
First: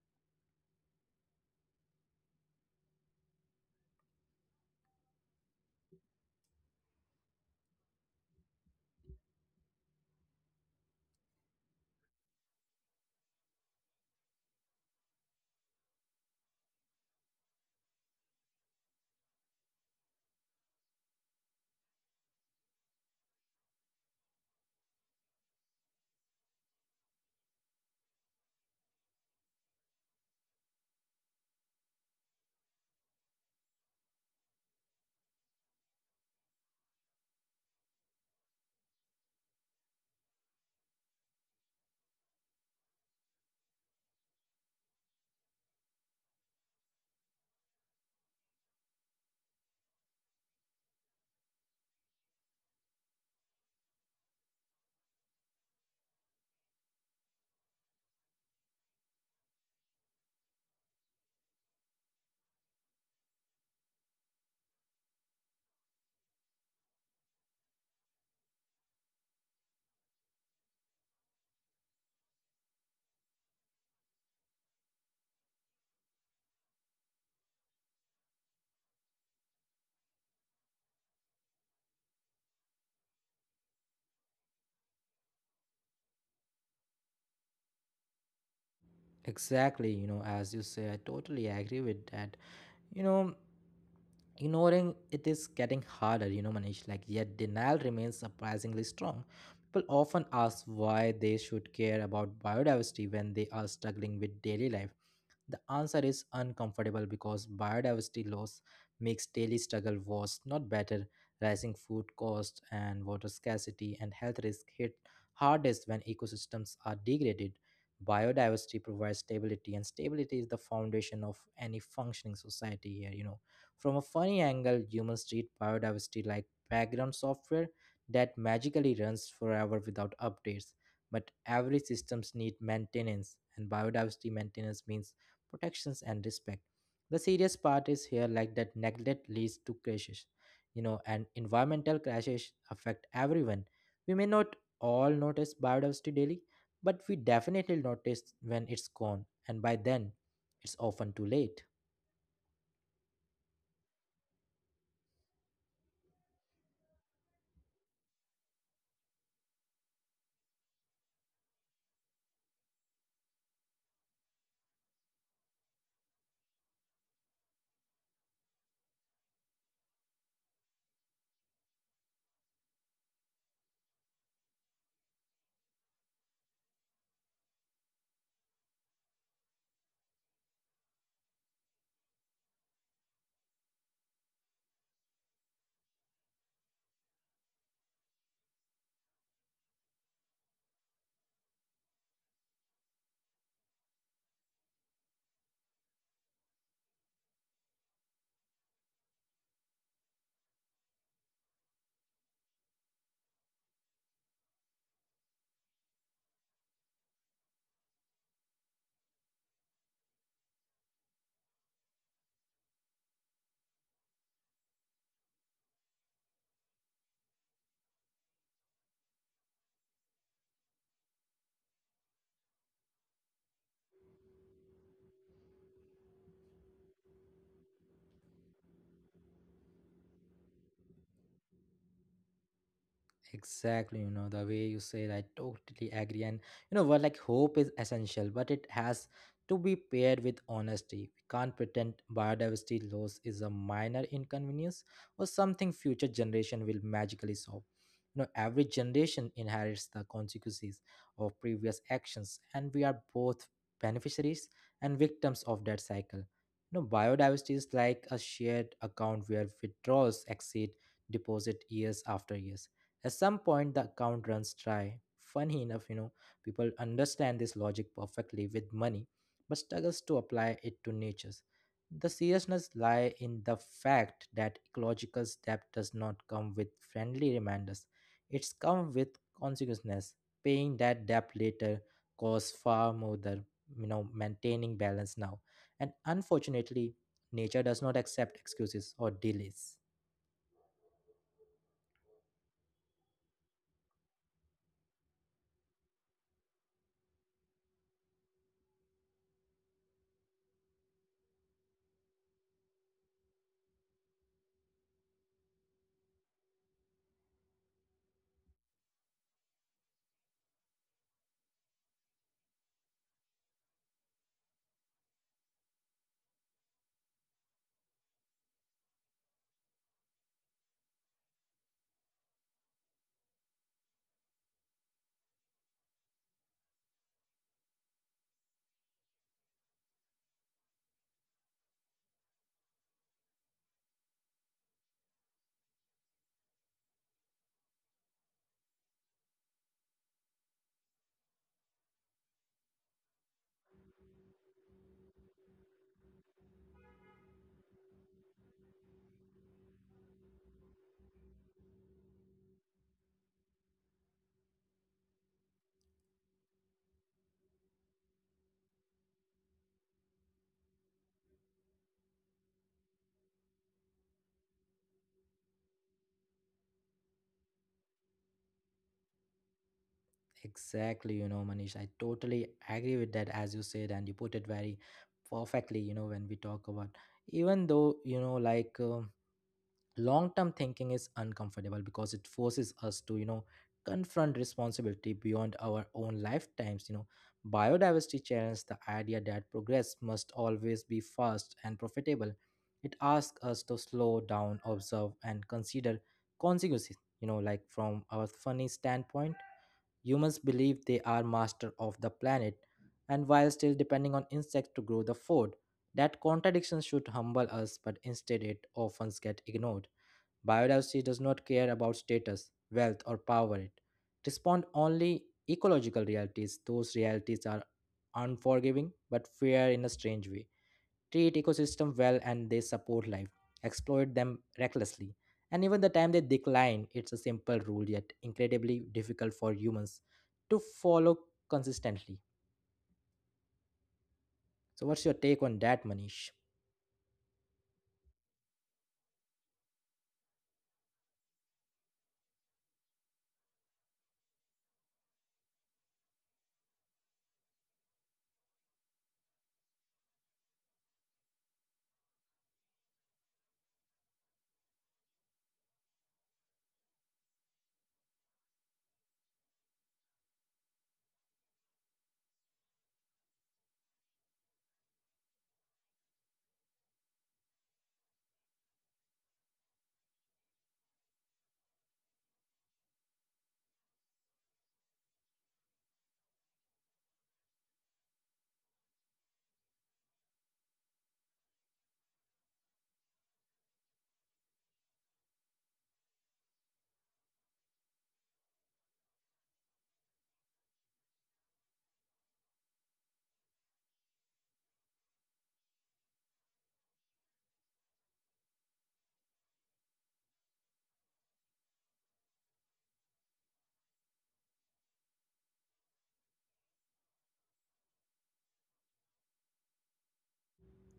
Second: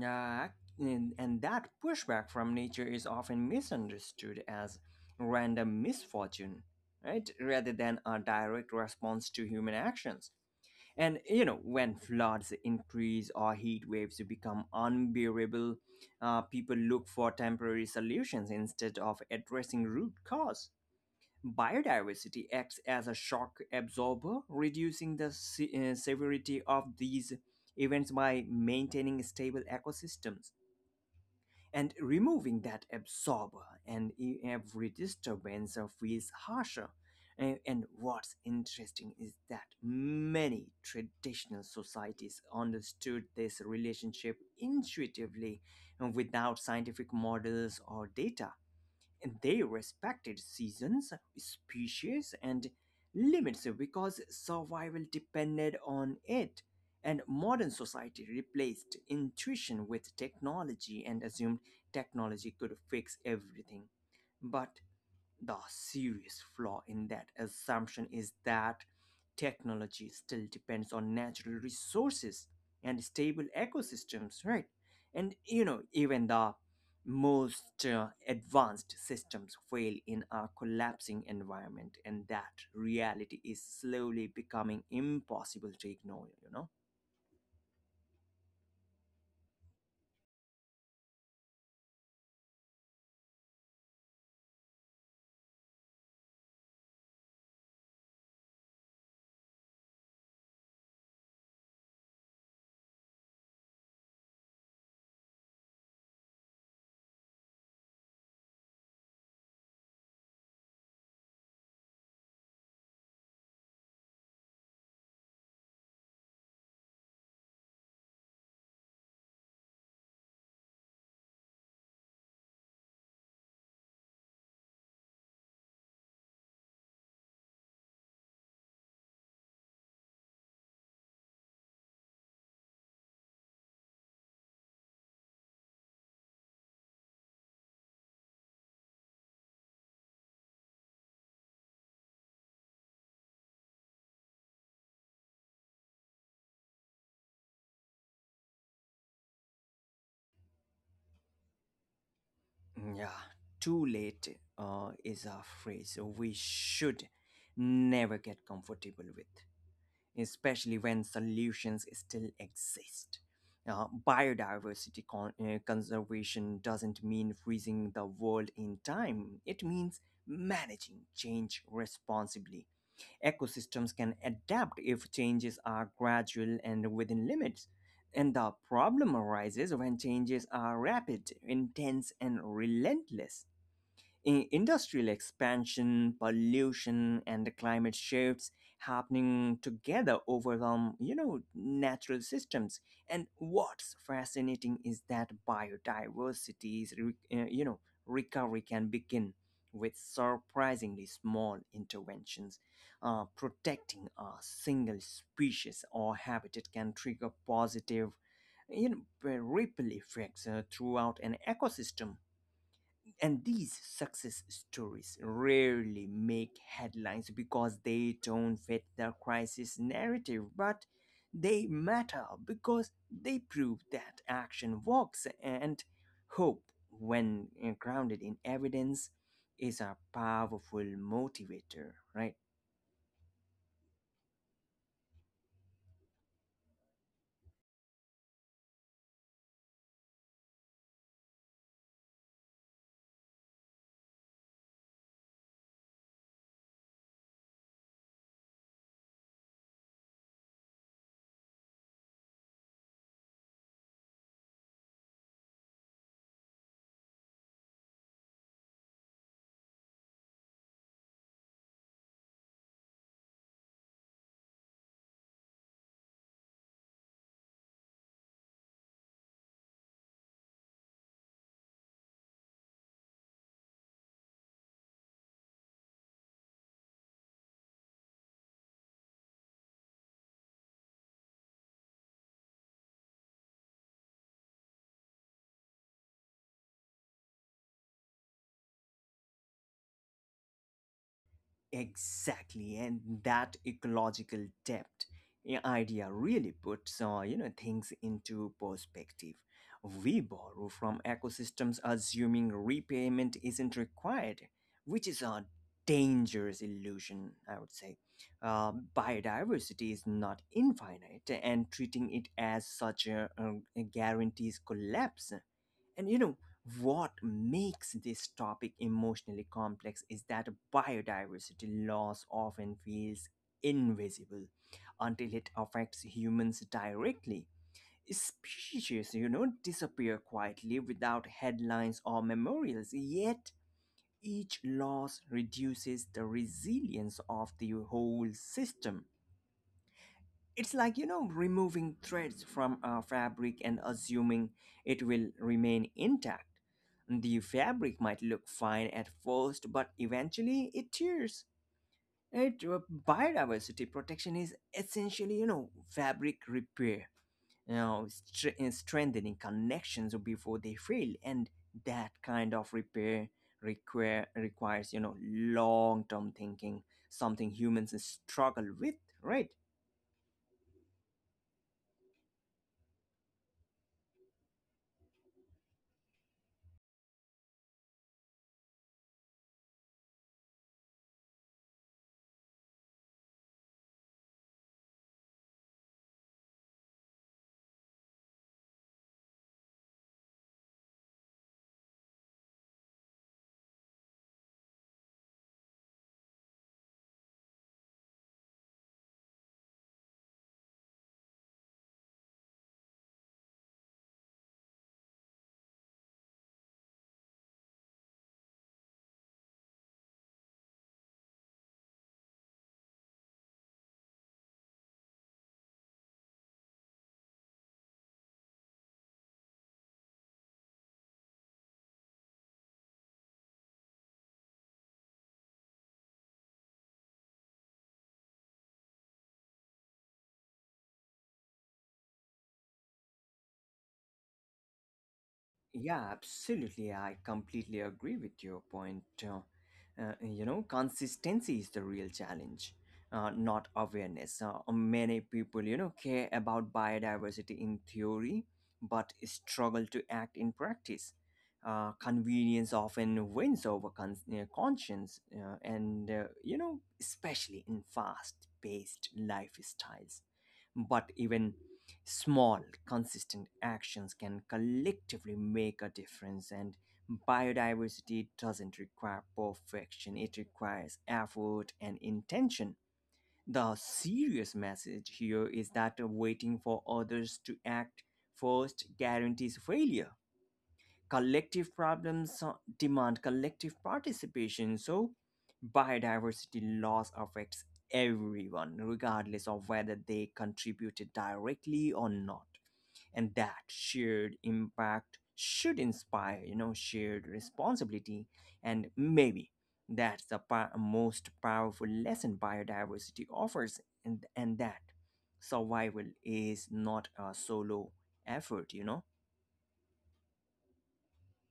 Yeah, and that pushback from nature is often misunderstood as random misfortune, right? Rather than a direct response to human actions. And, you know, when floods increase or heat waves become unbearable, people look for temporary solutions instead of addressing root cause. Biodiversity acts as a shock absorber, reducing the severity of these events by maintaining stable ecosystems, and removing that absorber, and every disturbance feels harsher. And what's interesting is that many traditional societies understood this relationship intuitively and without scientific models or data. They respected seasons, species, and limits because survival depended on it, and modern society replaced intuition with technology and assumed technology could fix everything. But the serious flaw in that assumption is that technology still depends on natural resources and stable ecosystems, right? And you know, even the most advanced systems fail in a collapsing environment, and that reality is slowly becoming impossible to ignore, you know? Exactly. As you say, I totally agree with that you know Ignoring it is getting harder, Manish, like, yet denial remains surprisingly strong. People often ask why they should care about biodiversity when they are struggling with daily life. The answer is uncomfortable because biodiversity loss makes daily struggle worse, not better. Rising food costs and water scarcity and health risk hit hardest when ecosystems are degraded. Biodiversity provides stability, and stability is the foundation of any functioning society here. From a funny angle, humans treat biodiversity like background software that magically runs forever without updates, but every systems need maintenance, and biodiversity maintenance means protections and respect. The serious part is here, like, that neglect leads to crashes, and environmental crashes affect everyone. We may not all notice biodiversity daily, but we definitely notice when it's gone, and by then it's often too late. Yeah, too late is a phrase we should never get comfortable with, especially when solutions still exist. Biodiversity conservation doesn't mean freezing the world in time, it means managing change responsibly. Ecosystems can adapt if changes are gradual and within limits. And the problem arises when changes are rapid, intense, and relentless. Industrial expansion, pollution, and the climate shifts happening together overwhelm, you know, natural systems. And what's fascinating is that biodiversity's, you know, recovery can begin with surprisingly small interventions. Protecting a single species or habitat can trigger positive, you know, ripple effects throughout an ecosystem, and these success stories rarely make headlines because they don't fit the crisis narrative, but they matter because they prove that action works, and hope, when grounded in evidence, is a powerful motivator, right? Exactly, the way you say that, I totally agree. And you know what, like, hope is essential, but it has to be paired with honesty. We can't pretend biodiversity loss is a minor inconvenience or something future generation will magically solve. Every generation inherits the consequences of previous actions, and we are both beneficiaries and victims of that cycle. Biodiversity is like a shared account where withdrawals exceed deposit years after years. At some point, the account runs dry. Funny enough, people understand this logic perfectly with money, but struggles to apply it to natures. The seriousness lie in the fact that ecological debt does not come with friendly reminders. It's come with consequences. Paying that debt later costs far more than maintaining balance now. And unfortunately, nature does not accept excuses or delays. Exactly, and that ecological depth idea really puts, you know, things into perspective. We borrow from ecosystems assuming repayment isn't required, which is a dangerous illusion, I would say. Uh, Biodiversity is not infinite, and treating it as such guarantees collapse. And you know, what makes this topic emotionally complex is that biodiversity loss often feels invisible until it affects humans directly. Species, you know, disappear quietly without headlines or memorials, yet each loss reduces the resilience of the whole system. It's like, you know, removing threads from a fabric and assuming it will remain intact. The fabric might look fine at first, but eventually it tears. It, uh, Biodiversity protection is essentially, you know, fabric repair, you know, strengthening connections before they fail. And that kind of repair, requires, you know, long term thinking, something humans struggle with, right? Exactly, Manish, I totally agree with that, as you said, and you put it very perfectly, when we talk about, even though, like, long term thinking is uncomfortable because it forces us to confront responsibility beyond our own lifetimes. Biodiversity challenges the idea that progress must always be fast and profitable. It asks us to slow down, observe, and consider consequences. Like, from our funny standpoint, humans believe they are master of the planet, and while still depending on insects to grow the food, that contradiction should humble us, but instead it often gets ignored. Biodiversity does not care about status, wealth, or power. It responds only ecological realities. Those realities are unforgiving, but fair in a strange way. Treat ecosystem well and they support life. Exploit them recklessly, and even the time they decline. It's a simple rule yet incredibly difficult for humans to follow consistently. So what's your take on that, Yeah, Manish? absolutely. I completely agree with your point. You know, consistency is the real challenge, not awareness. Many people, you know, care about biodiversity in theory, but struggle to act in practice. Convenience often wins over conscience, you know, especially in fast paced lifestyles. But even small, consistent actions can collectively make a difference, and biodiversity doesn't require perfection, it requires effort and intention. The serious message here is that waiting for others to act first guarantees failure. Collective problems demand collective participation, so biodiversity loss affects everyone, regardless of whether they contributed directly or not, and that shared impact should inspire, you know, shared responsibility. And maybe that's the most powerful lesson biodiversity offers, and that survival is not a solo effort, you know.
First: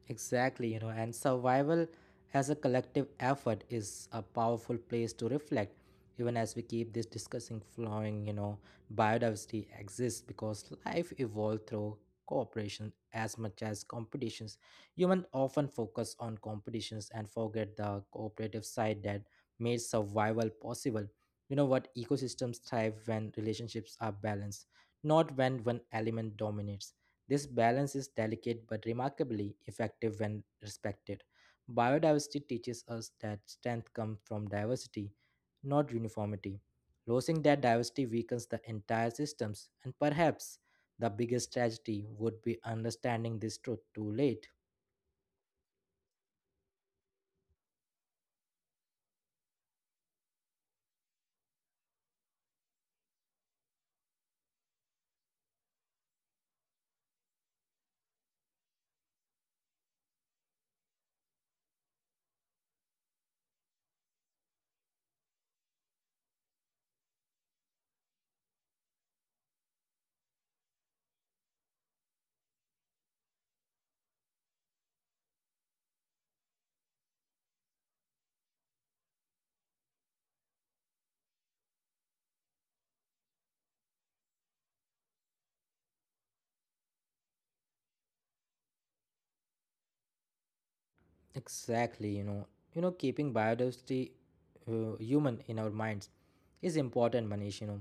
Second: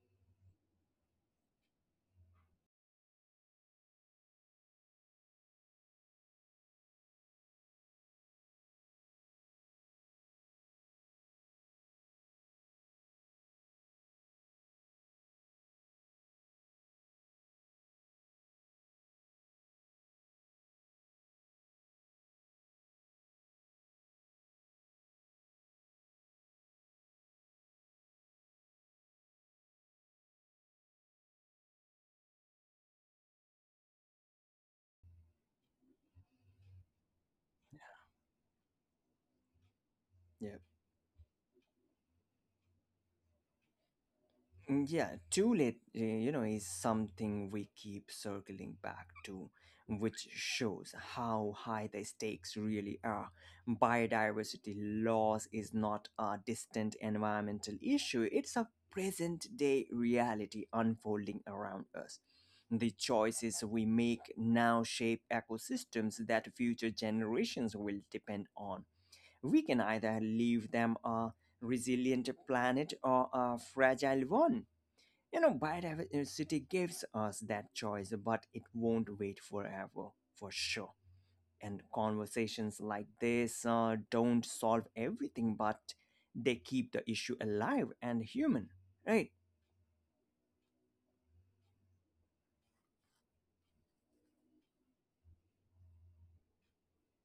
Exactly, and survival as a collective effort is a powerful place to reflect, even as we keep this discussing flowing. Biodiversity exists because life evolved through cooperation as much as competitions. Humans often focus on competitions and forget the cooperative side that made survival possible. You know what? Ecosystems thrive when relationships are balanced, not when one element dominates. This balance is delicate but remarkably effective when respected. Biodiversity teaches us that strength comes from diversity, not uniformity. Losing that diversity weakens the entire systems, and perhaps Yeah. the biggest tragedy would be understanding this truth too late. Mm, yeah, too late, you know, is something we keep circling back to, which shows how high the stakes really are. Biodiversity loss is not a distant environmental issue, it's a present day reality unfolding around us. The choices we make now shape ecosystems that future generations will depend on. We can either leave them a resilient planet or a fragile one. You know, biodiversity gives us that choice, but it won't wait forever, for sure. And conversations like this don't solve everything, but they keep the issue alive and human, right? Exactly. Keeping biodiversity human in our minds is important, Manish. You know,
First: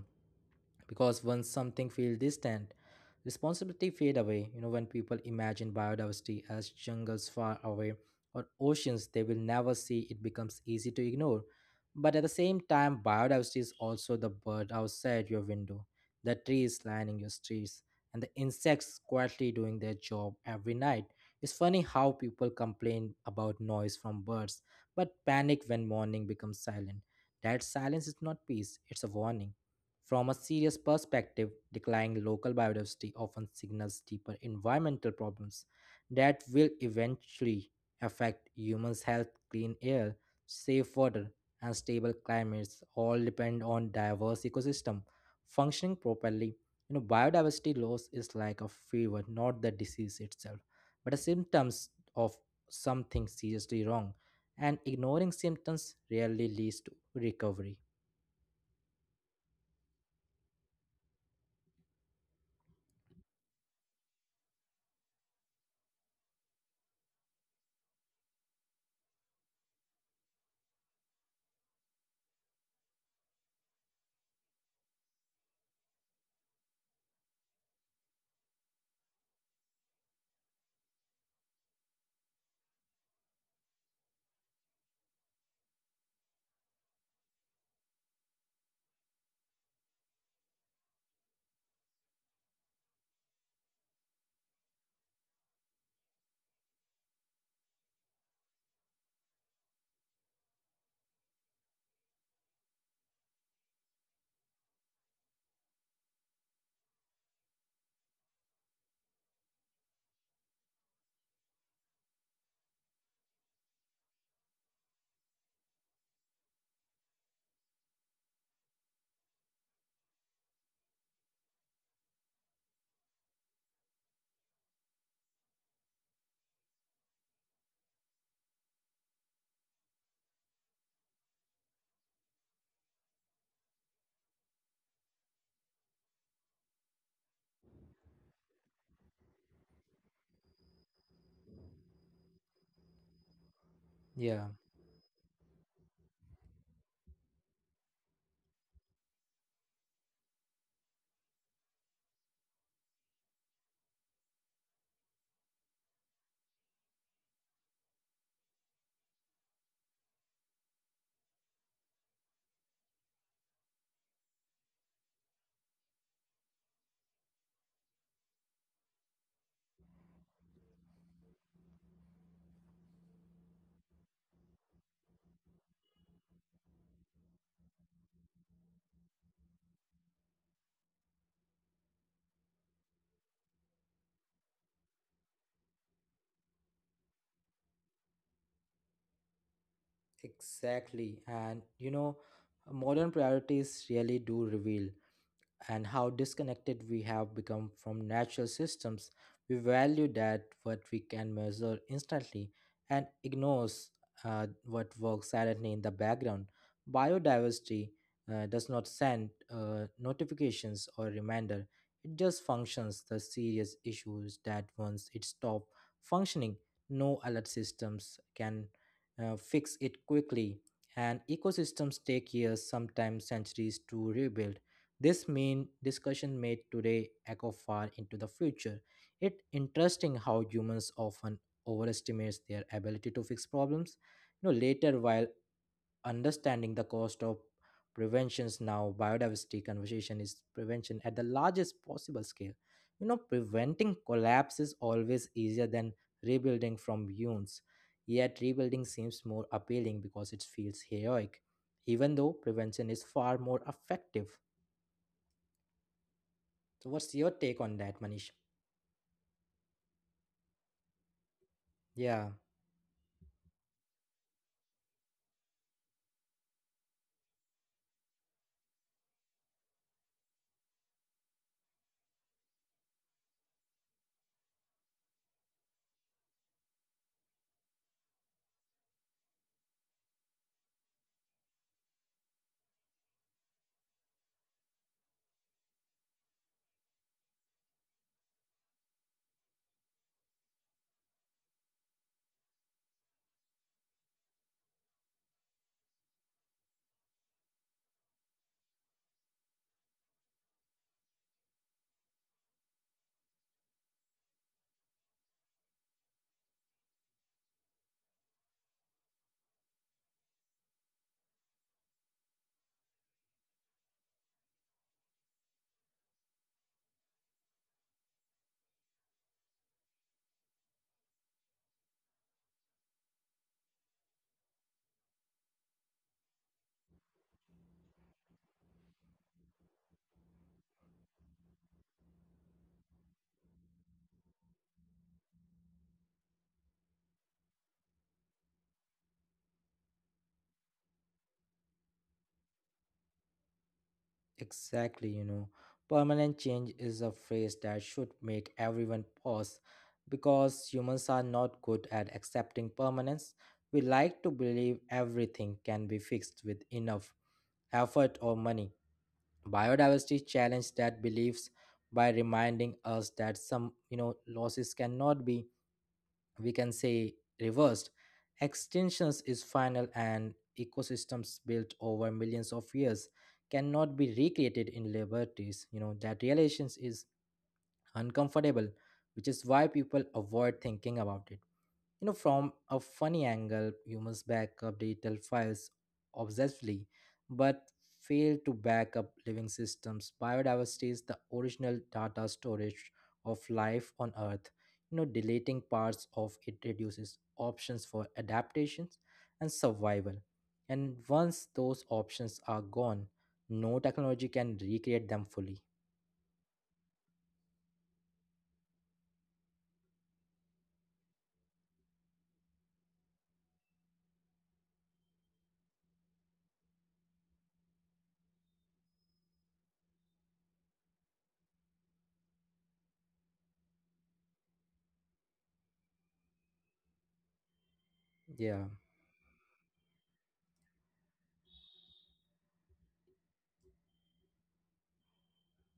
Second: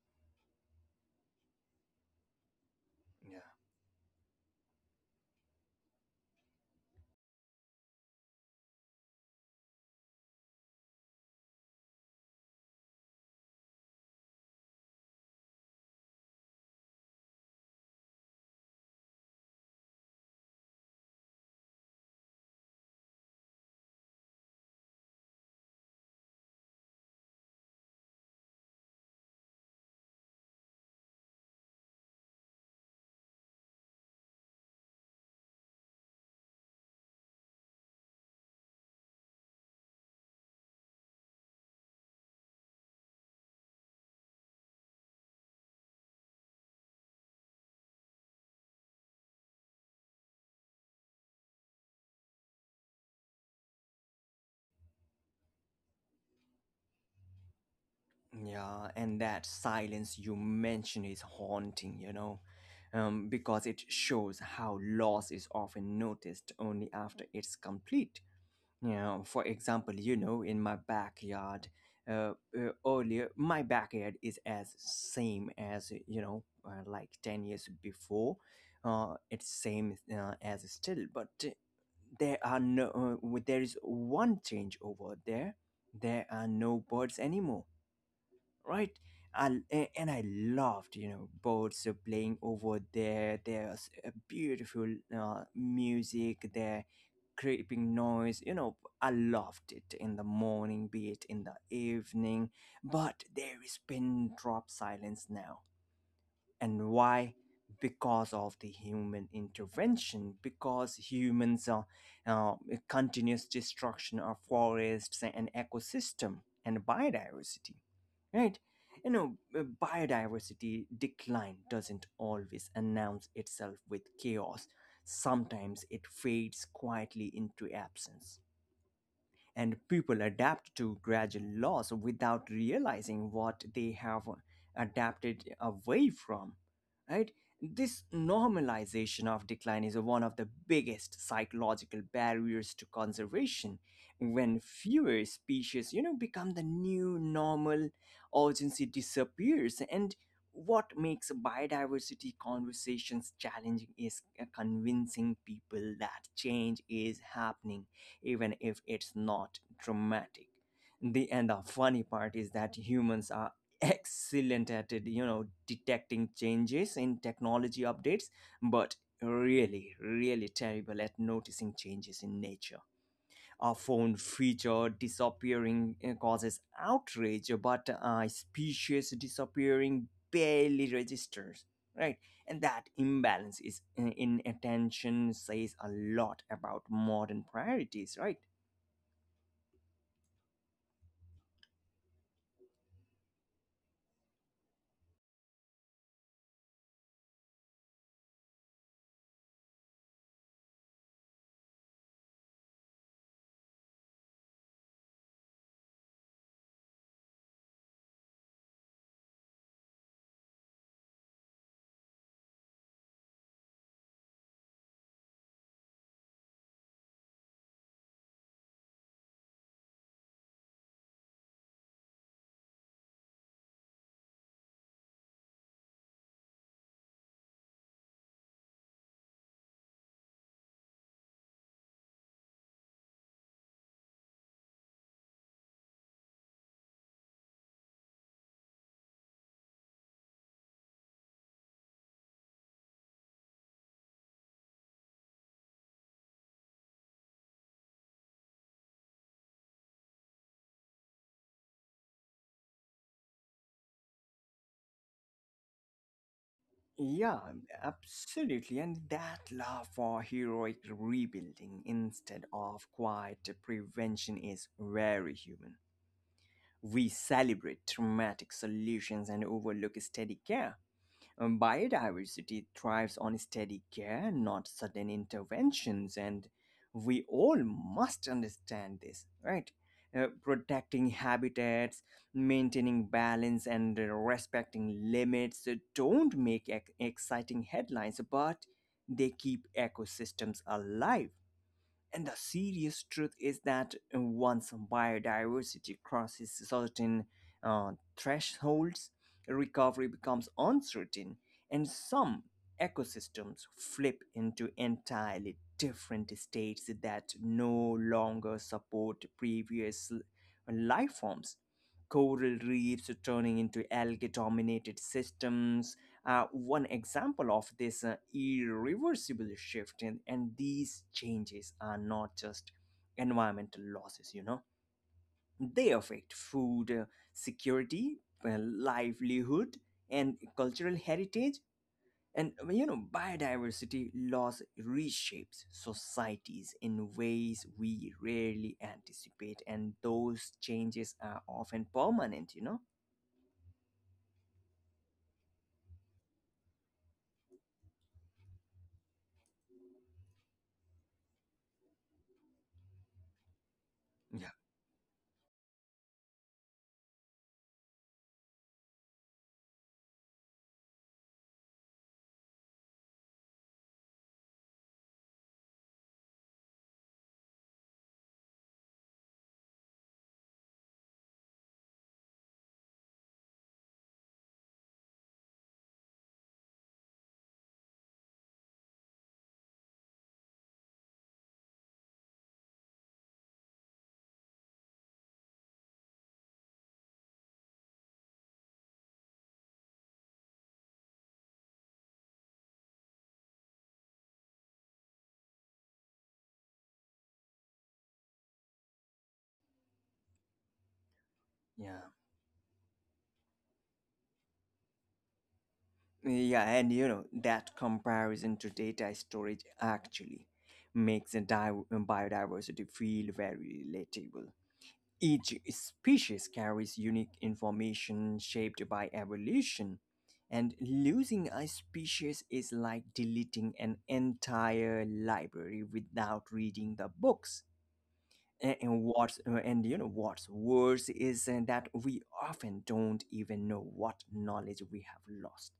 because once something feels distant, Yeah. responsibility fade away. When people imagine biodiversity as jungles far away or oceans they will never see, it becomes easy to ignore. But at the same time, biodiversity is also the bird outside your window, the trees lining your streets, and the insects quietly doing their job every night. It's funny how people complain about noise from birds but panic when morning becomes silent. That silence is not peace, it's a warning. From a serious perspective, declining local biodiversity often signals deeper environmental problems that will eventually affect humans' health. Clean air, safe water, and stable climates all depend on diverse ecosystem functioning properly. Biodiversity loss is like a fever, not the disease itself, but the symptoms of something seriously wrong. And ignoring symptoms rarely leads to recovery. Yeah, and that silence you mention is haunting, you know, because it shows how loss is often noticed only after it's complete. You know, for example, you know, in my backyard, earlier, my backyard is as same as you know, like 10 years before. It's same as still, but there are no. There is one change over there. There are no birds anymore, right? And, and I loved, you know, birds playing over there. There's a beautiful music there, creeping noise. You know, I loved it in the morning, be it in the evening. But there is pin drop silence now. And why? Because of the human intervention, because humans uh, continuous destruction of forests and ecosystem and biodiversity, right? You know, biodiversity decline doesn't always announce itself with chaos. Sometimes it fades quietly into absence, and people adapt to gradual loss without realizing what they have adapted away from, right? This normalization of decline is one of the biggest psychological barriers to conservation. When Yeah. fewer species, you know, become the new normal, urgency disappears. And what makes biodiversity conversations challenging is convincing people that change is happening even if it's not dramatic. The and the funny part is that humans are excellent at it, you know, detecting changes in technology updates, but really terrible at noticing changes in nature. A phone feature disappearing causes outrage, but a species disappearing barely registers. Right, and that imbalance is in attention says a lot about modern priorities, right? Exactly. And modern priorities really do reveal and how disconnected we have become from natural systems. We value that what we can measure instantly and ignores what works silently in the background. Biodiversity does not send notifications or reminder. It just functions the serious issues that once it stops functioning, no alert systems can fix it quickly. And ecosystems take years, sometimes centuries, to rebuild this main discussion made today echo far into the future. It's interesting how humans often overestimate their ability to fix problems. Later while understanding the cost of preventions now, biodiversity conversation is prevention at the largest possible scale. Preventing collapse is always easier than rebuilding from wounds. Yet rebuilding seems more appealing because it feels heroic, even though prevention is far more effective. So, what's Yeah, your take on that, Manish? absolutely. And that love for heroic rebuilding instead Yeah, of quiet prevention is very human. We celebrate dramatic solutions and overlook steady care. Biodiversity thrives on steady care, not sudden interventions, and we all must understand this, right? Protecting habitats, maintaining balance, and respecting limits don't make exciting headlines, but they keep ecosystems alive. And the serious truth is that once biodiversity crosses certain uh, thresholds, recovery becomes uncertain, and some ecosystems flip into entirely different states that no longer support life forms. Coral reefs turning into algae dominated systems, one example of this irreversible shift, and, these changes are not just environmental losses. They affect food security, livelihood, and cultural heritage. And, biodiversity loss reshapes societies in ways we rarely anticipate, and those changes are often permanent, you know? exactly. Permanent change is a phrase that should make everyone pause because humans are not good at accepting permanence. We like to Yeah. believe everything can be fixed with enough effort or money. Biodiversity challenged that beliefs by reminding us that some, losses cannot be, we can say, reversed. Extinctions is final, and ecosystems built over millions of years cannot be recreated in laboratories. That relations is uncomfortable, which is why people avoid thinking about it. From a funny angle, humans back up digital files obsessively, but fail to back up living systems. Biodiversity is the original data storage of life on Earth. Deleting parts of it reduces options for adaptations and survival. And once those Yeah. options are gone, no technology can recreate them fully. Yeah, and you know, that comparison to data storage actually makes a biodiversity feel very relatable. Each species carries unique information shaped by evolution, and losing a species is like deleting an entire library without reading the books. Yeah. And you know what's worse is that we often don't even know what knowledge we have lost.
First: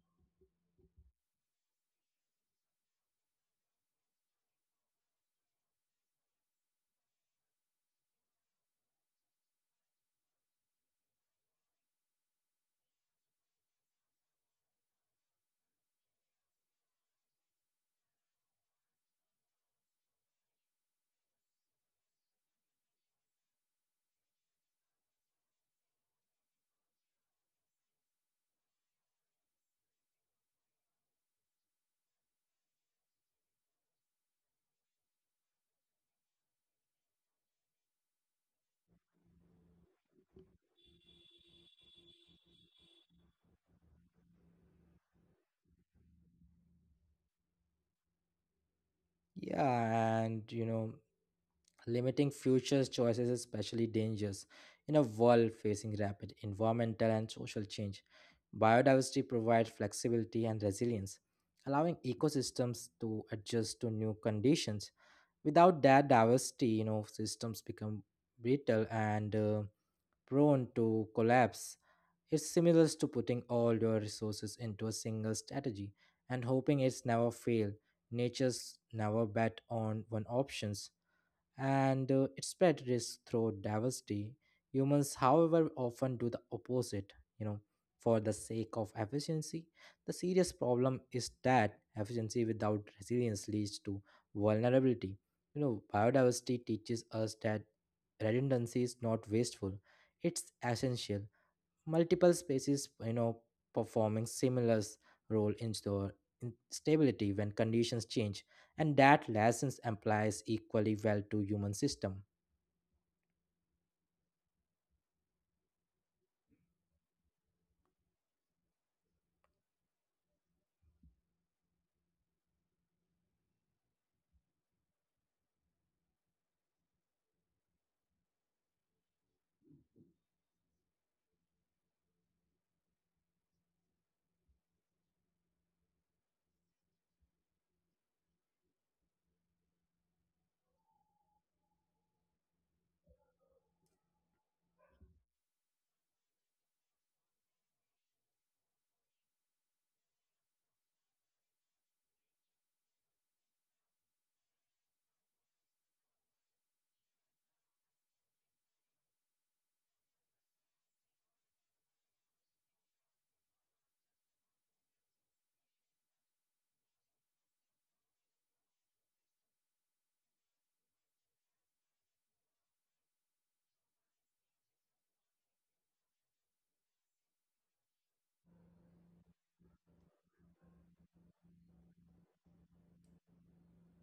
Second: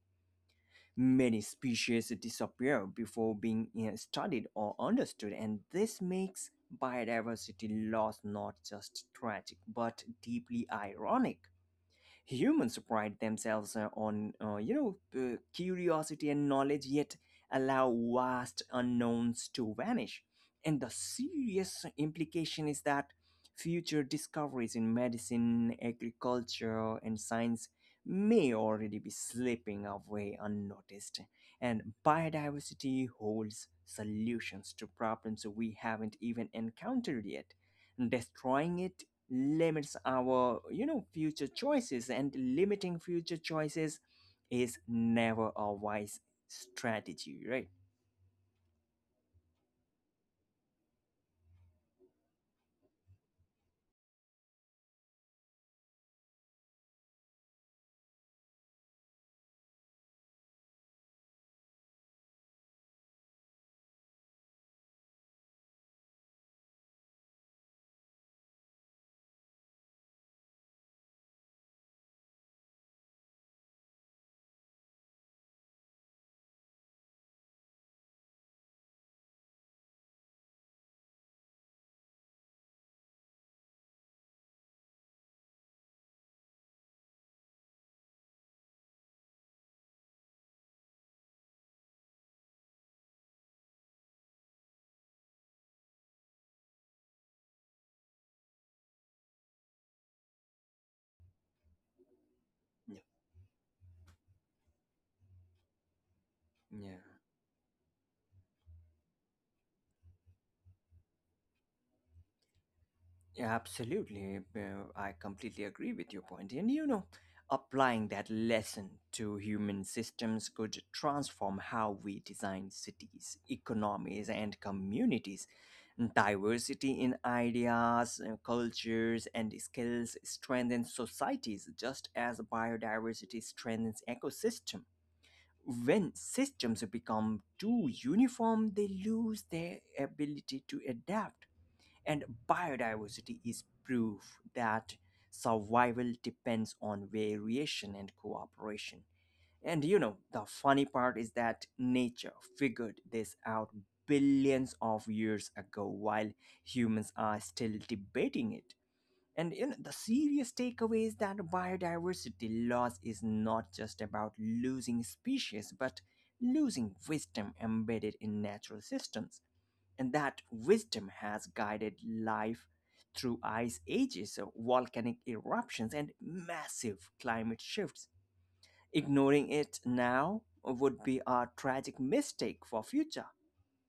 Many species disappear before being studied or understood, and this makes biodiversity loss not just tragic but deeply ironic. Humans pride themselves on, curiosity and knowledge, yet allow vast unknowns to vanish. And the serious implication is that future discoveries in medicine, agriculture, and science may already be slipping away unnoticed. And biodiversity holds solutions to problems we haven't even encountered yet. Destroying it limits our future choices, and limiting future choices is never a wise strategy, right? Yeah, and limiting future choices is especially dangerous in a world facing rapid environmental and social change. Biodiversity provides flexibility and resilience, allowing ecosystems to adjust to new conditions. Without that diversity, systems become brittle and prone to collapse. It's similar to putting all your resources into a single strategy and hoping it's never fail. Nature's never bet on one options, and it spread risk through diversity. Humans, however, often do the opposite, you know, for the sake of efficiency. The serious problem is that efficiency without resilience leads to vulnerability. You know, biodiversity teaches us that redundancy is not wasteful, it's essential. Multiple species, you know, performing similar role in store, in Yeah. stability when conditions change, and that lessons applies equally well to human system. Yeah, absolutely. I completely agree with your point. And you know, applying that lesson to human systems could transform how we design cities, economies, and communities. Diversity in ideas, cultures, and skills strengthens societies just as biodiversity strengthens ecosystem. When systems become too uniform, they lose their ability to adapt, and biodiversity is proof that survival depends on variation and cooperation. And you know, the funny part is that nature figured this out billions of years ago while humans are still debating it. And you know, the serious takeaway is that biodiversity loss is not just about losing species, but losing wisdom embedded in natural systems, and that wisdom has guided life through ice ages, so volcanic eruptions, and massive climate shifts. Ignoring it now would be a tragic mistake for future.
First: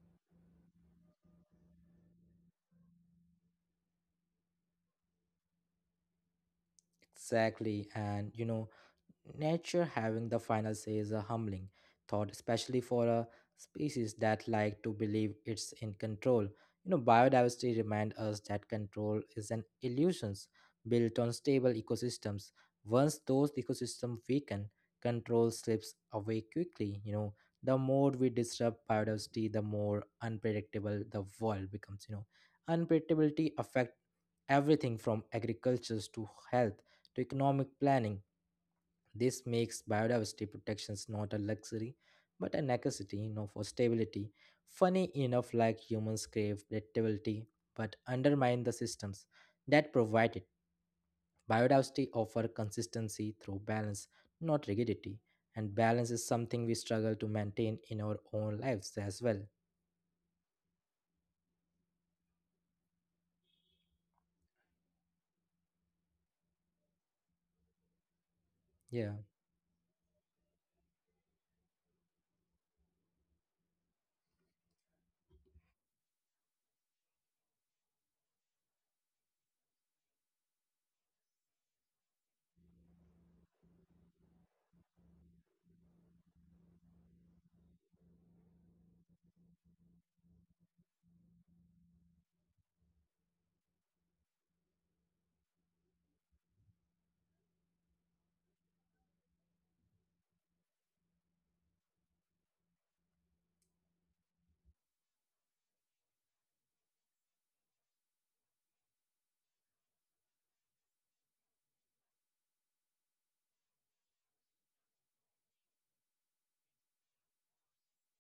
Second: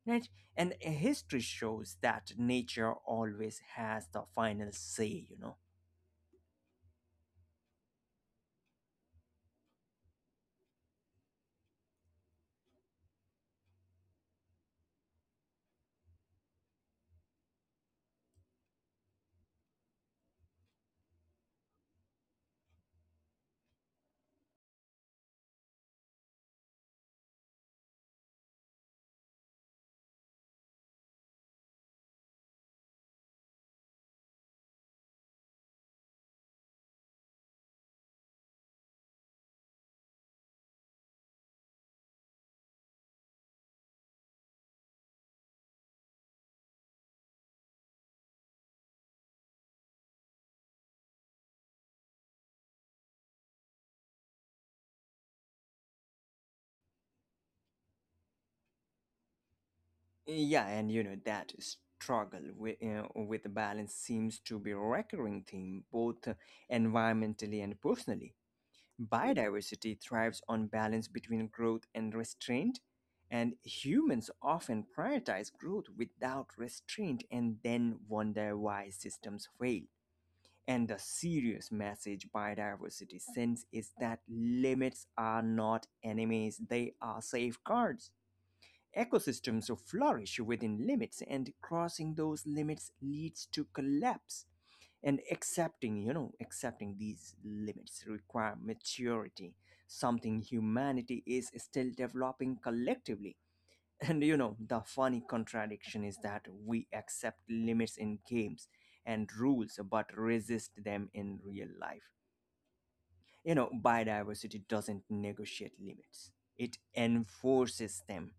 Right? And history shows that nature always has the final say, you know. Exactly, and you know, nature having the final say is a humbling thought, especially for a species that like to believe it's in control. You know, biodiversity reminds us that control is an illusion built on stable ecosystems. Once those ecosystems weaken, control slips away quickly. You know, the more we disrupt biodiversity, the more unpredictable the world becomes. You know, unpredictability affects everything from agriculture to health to economic planning. This makes biodiversity protections not a luxury but a necessity, you know, for stability. Funny enough, like, humans crave predictability but undermine the systems that provide it. Biodiversity offers consistency through balance, not rigidity, and balance is something we struggle to maintain in our own lives as well. Yeah, and you know that struggle with the balance seems to be a recurring theme, both environmentally and personally. Yeah. Biodiversity thrives on balance between growth and restraint, and humans often prioritize growth without restraint and then wonder why systems fail. And the serious message biodiversity sends is that limits are not enemies, they are safeguards. Ecosystems flourish within limits, and crossing those limits leads to collapse, and accepting accepting these limits require maturity, something humanity is still developing collectively. And you know, the funny contradiction is that we accept limits in games and rules but resist them in real life. You know, biodiversity doesn't negotiate limits, it enforces them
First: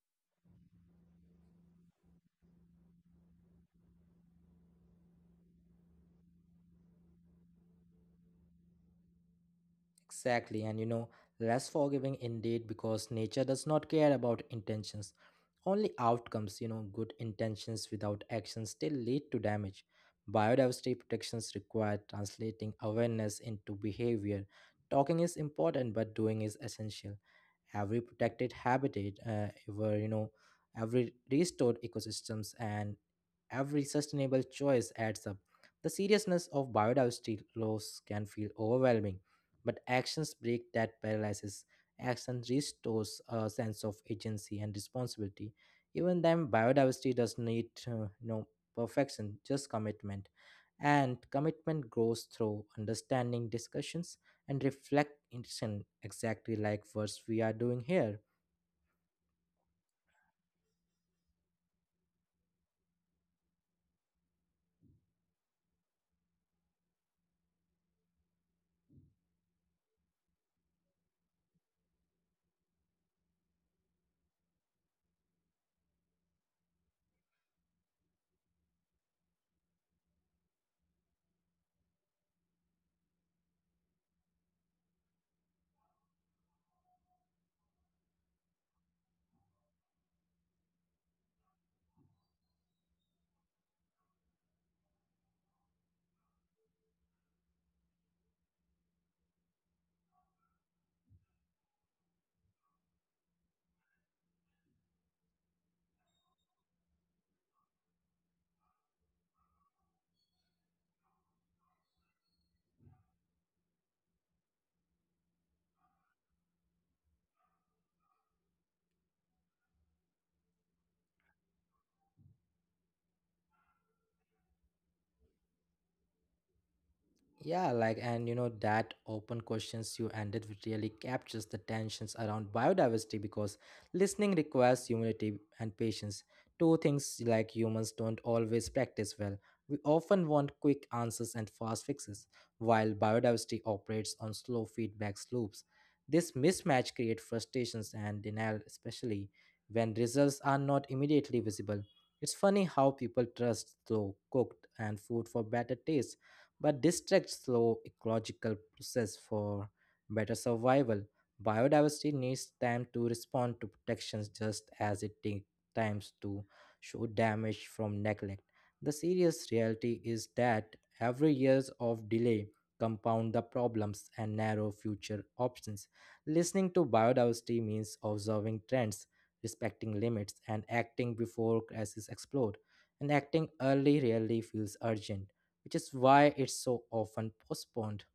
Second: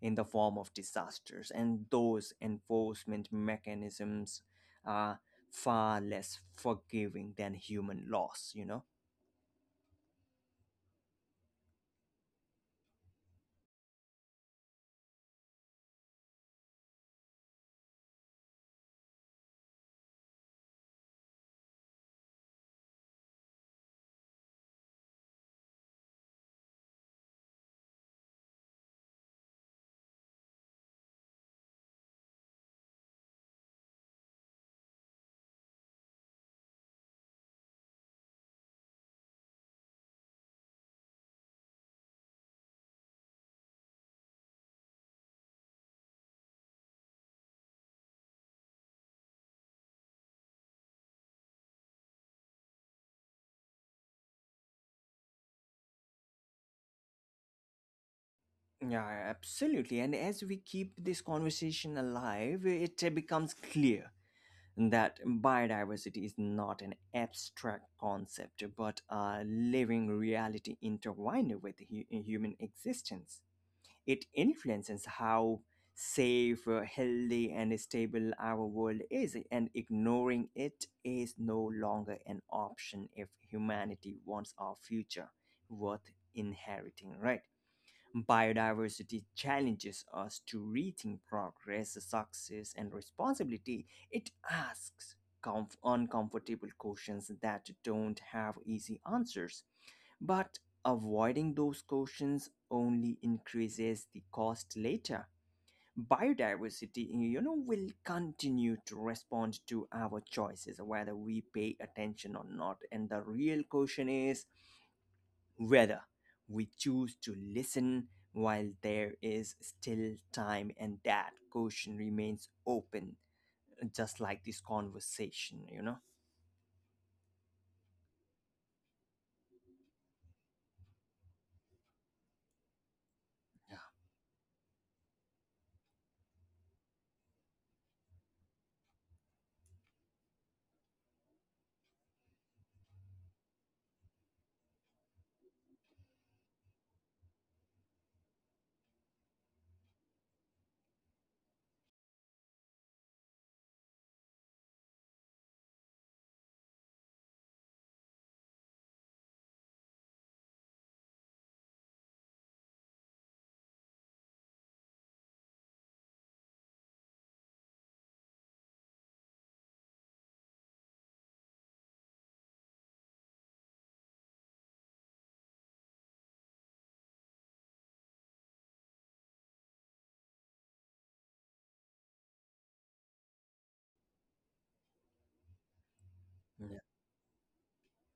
in the form of disasters, and those enforcement mechanisms are far less forgiving than human loss, you know. Exactly, and you know, less forgiving indeed, because nature does not care about intentions, only outcomes. You know, good intentions without action still lead to damage. Biodiversity protections require translating awareness into behavior. Talking is important, but doing is essential. Every protected habitat, ever, you know, every restored ecosystems, and every sustainable choice adds up. The seriousness of biodiversity loss can feel overwhelming, but actions break that paralysis. Action restores a sense of agency and responsibility. Even then, biodiversity does need, you know, perfection, just commitment, and commitment grows through understanding, discussions, and reflection, exactly like what we are doing here. Yeah, absolutely. And as we keep this conversation alive, it becomes clear that biodiversity is not an abstract concept but a living reality intertwined with human existence. It influences how safe, healthy, and stable our world is, and ignoring it is no longer an option if humanity wants our future worth inheriting, right? Biodiversity challenges us to rethink progress, success, and responsibility. It asks uncomfortable questions that don't have easy answers, but avoiding those questions only increases the cost later. Biodiversity, you know, will continue to respond to our choices, whether we pay attention or not. And the real question is whether we choose to listen while there is still time, and that question remains open, just like this conversation, you know. Yeah, like, and you know, that open questions you ended with really captures the tensions around biodiversity, because listening requires humility and patience. Two things like humans don't always practice well. We often want quick answers and fast fixes, while biodiversity operates on slow feedback loops. This mismatch creates frustrations and denial, especially when results are not immediately visible. It's funny how people trust slow cooked and food for better taste but distracts slow ecological process for better survival. Biodiversity needs time to respond to protections, just as it takes times to show damage from neglect. The serious reality is that every years of delay compound the problems and narrow future options. Listening to biodiversity means observing trends, respecting limits, and acting before crises explode. And acting early really feels urgent, which is why it's so often postponed.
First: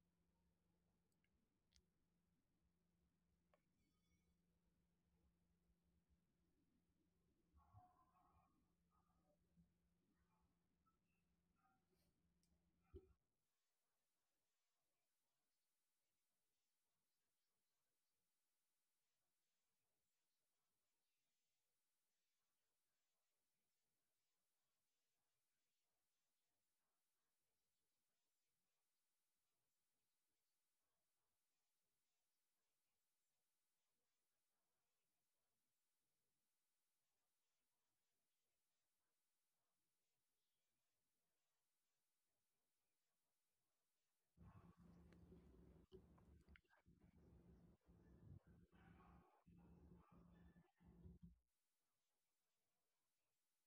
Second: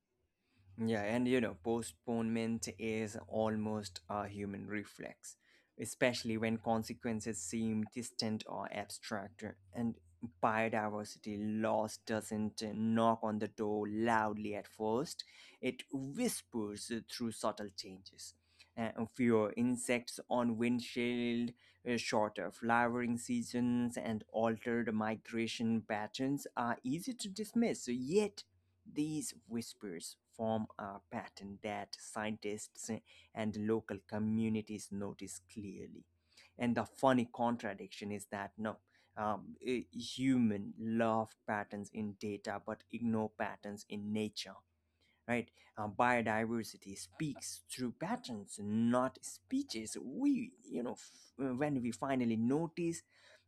Yeah, and you know, postponement is almost a human reflex, especially when consequences seem distant or abstract. And biodiversity loss doesn't knock on the door loudly at first, it whispers through subtle changes. Uh, Fewer insects on windshield, shorter flowering seasons, and altered migration patterns are easy to dismiss, yet these whispers form a pattern that scientists and local communities notice clearly. And the funny contradiction is that no, human love patterns in data but ignore patterns in nature, right? Biodiversity speaks through patterns, not speeches. We, you know, f- When we finally notice,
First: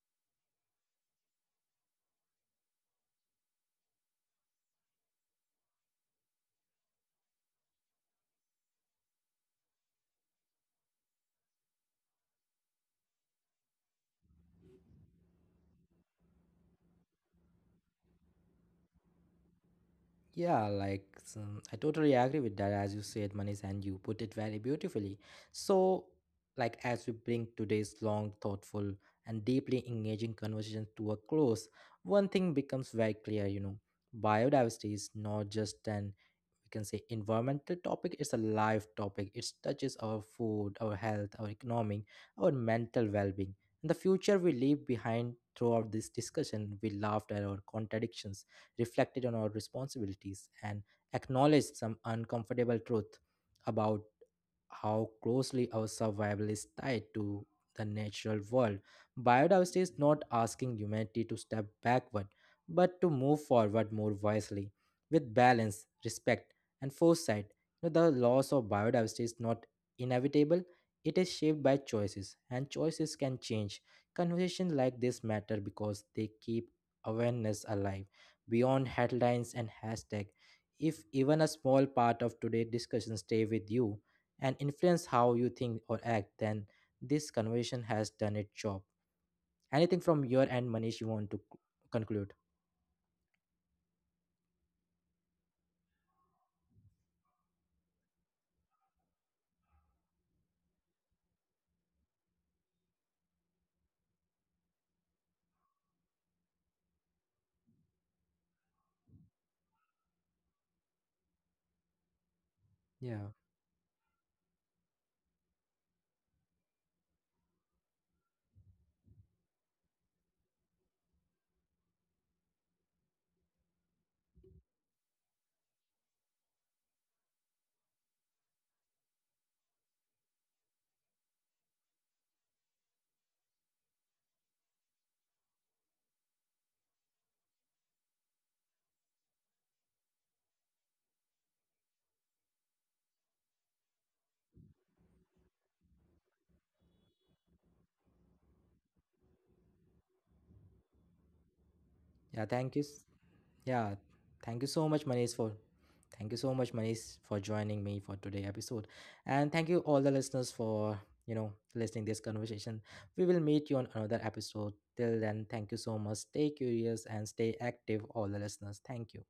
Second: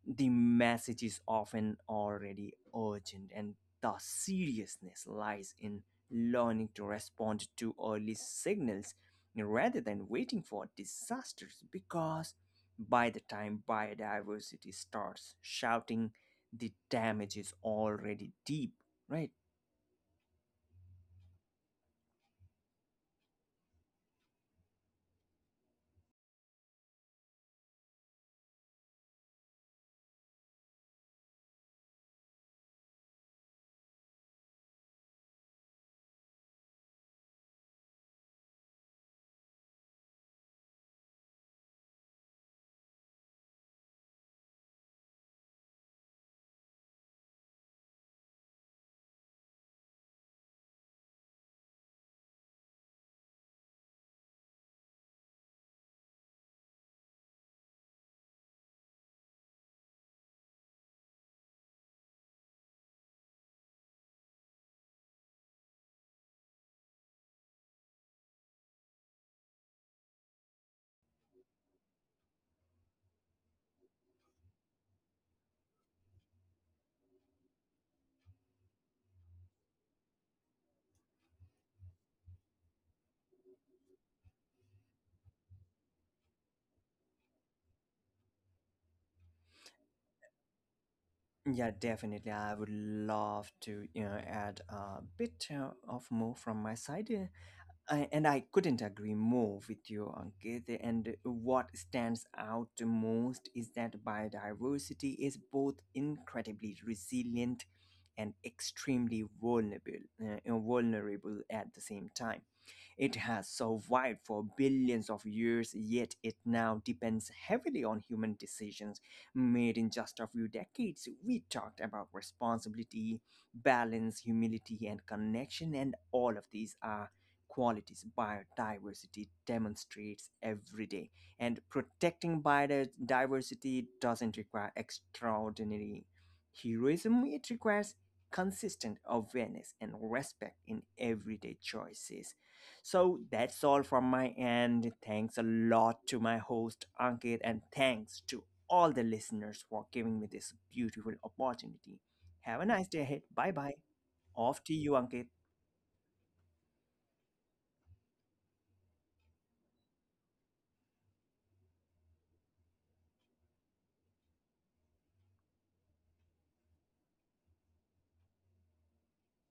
the message is often already urgent, and the seriousness lies in learning to respond to early signals rather than waiting for disasters, because by the time biodiversity starts shouting, the damage is already deep, right? Yeah, like, some, I totally agree with that, as you said, Manish, and you put it very beautifully. So, like, as we bring today's long, thoughtful, and deeply engaging conversation to a close, one thing becomes very clear, you know, biodiversity is not just an, we can say, environmental topic. It's a life topic. It touches our food, our health, our economic, our mental well-being, and the future we leave behind. Throughout this discussion, we laughed at our contradictions, reflected on our responsibilities, and acknowledged some uncomfortable truth about how closely our survival is tied to the natural world. Biodiversity is not asking humanity to step backward, but to move forward more wisely, with balance, respect, and foresight. You know, the loss of biodiversity is not inevitable, it is shaped by choices, and choices can change. Conversations like this matter because they keep awareness alive beyond headlines and hashtag. If even a small part of today's discussion stay with you and influence how you think or act, then this conversation has done its job. Anything from your end, Manish, you want to Yeah, definitely. conclude? I would love to, you know, add a bit of more from my side. And I couldn't agree more with you, Ankit. And what stands out the most is that biodiversity is both incredibly resilient and extremely vulnerable at the same time. It Yeah. has survived for billions of years, yet it now depends heavily on human decisions made in just a few decades. We talked about responsibility, balance, humility, and connection, and all of these are qualities biodiversity demonstrates every day. And protecting biodiversity doesn't require extraordinary heroism, it requires consistent awareness and respect in everyday choices. So that's all from my end. Thanks a lot to my host, Ankit, and thanks to all the listeners for giving me this beautiful opportunity. Have Yeah, a nice thank day you. ahead. Bye bye. Yeah, Off to thank you you, so much, Ankit. Manish, for thank you so much, Manish, for joining me for today episode, and thank you all the listeners for, you know, listening this conversation. We will meet you on another episode. Till then, thank you so much. Stay curious and stay active, all the listeners. Thank you.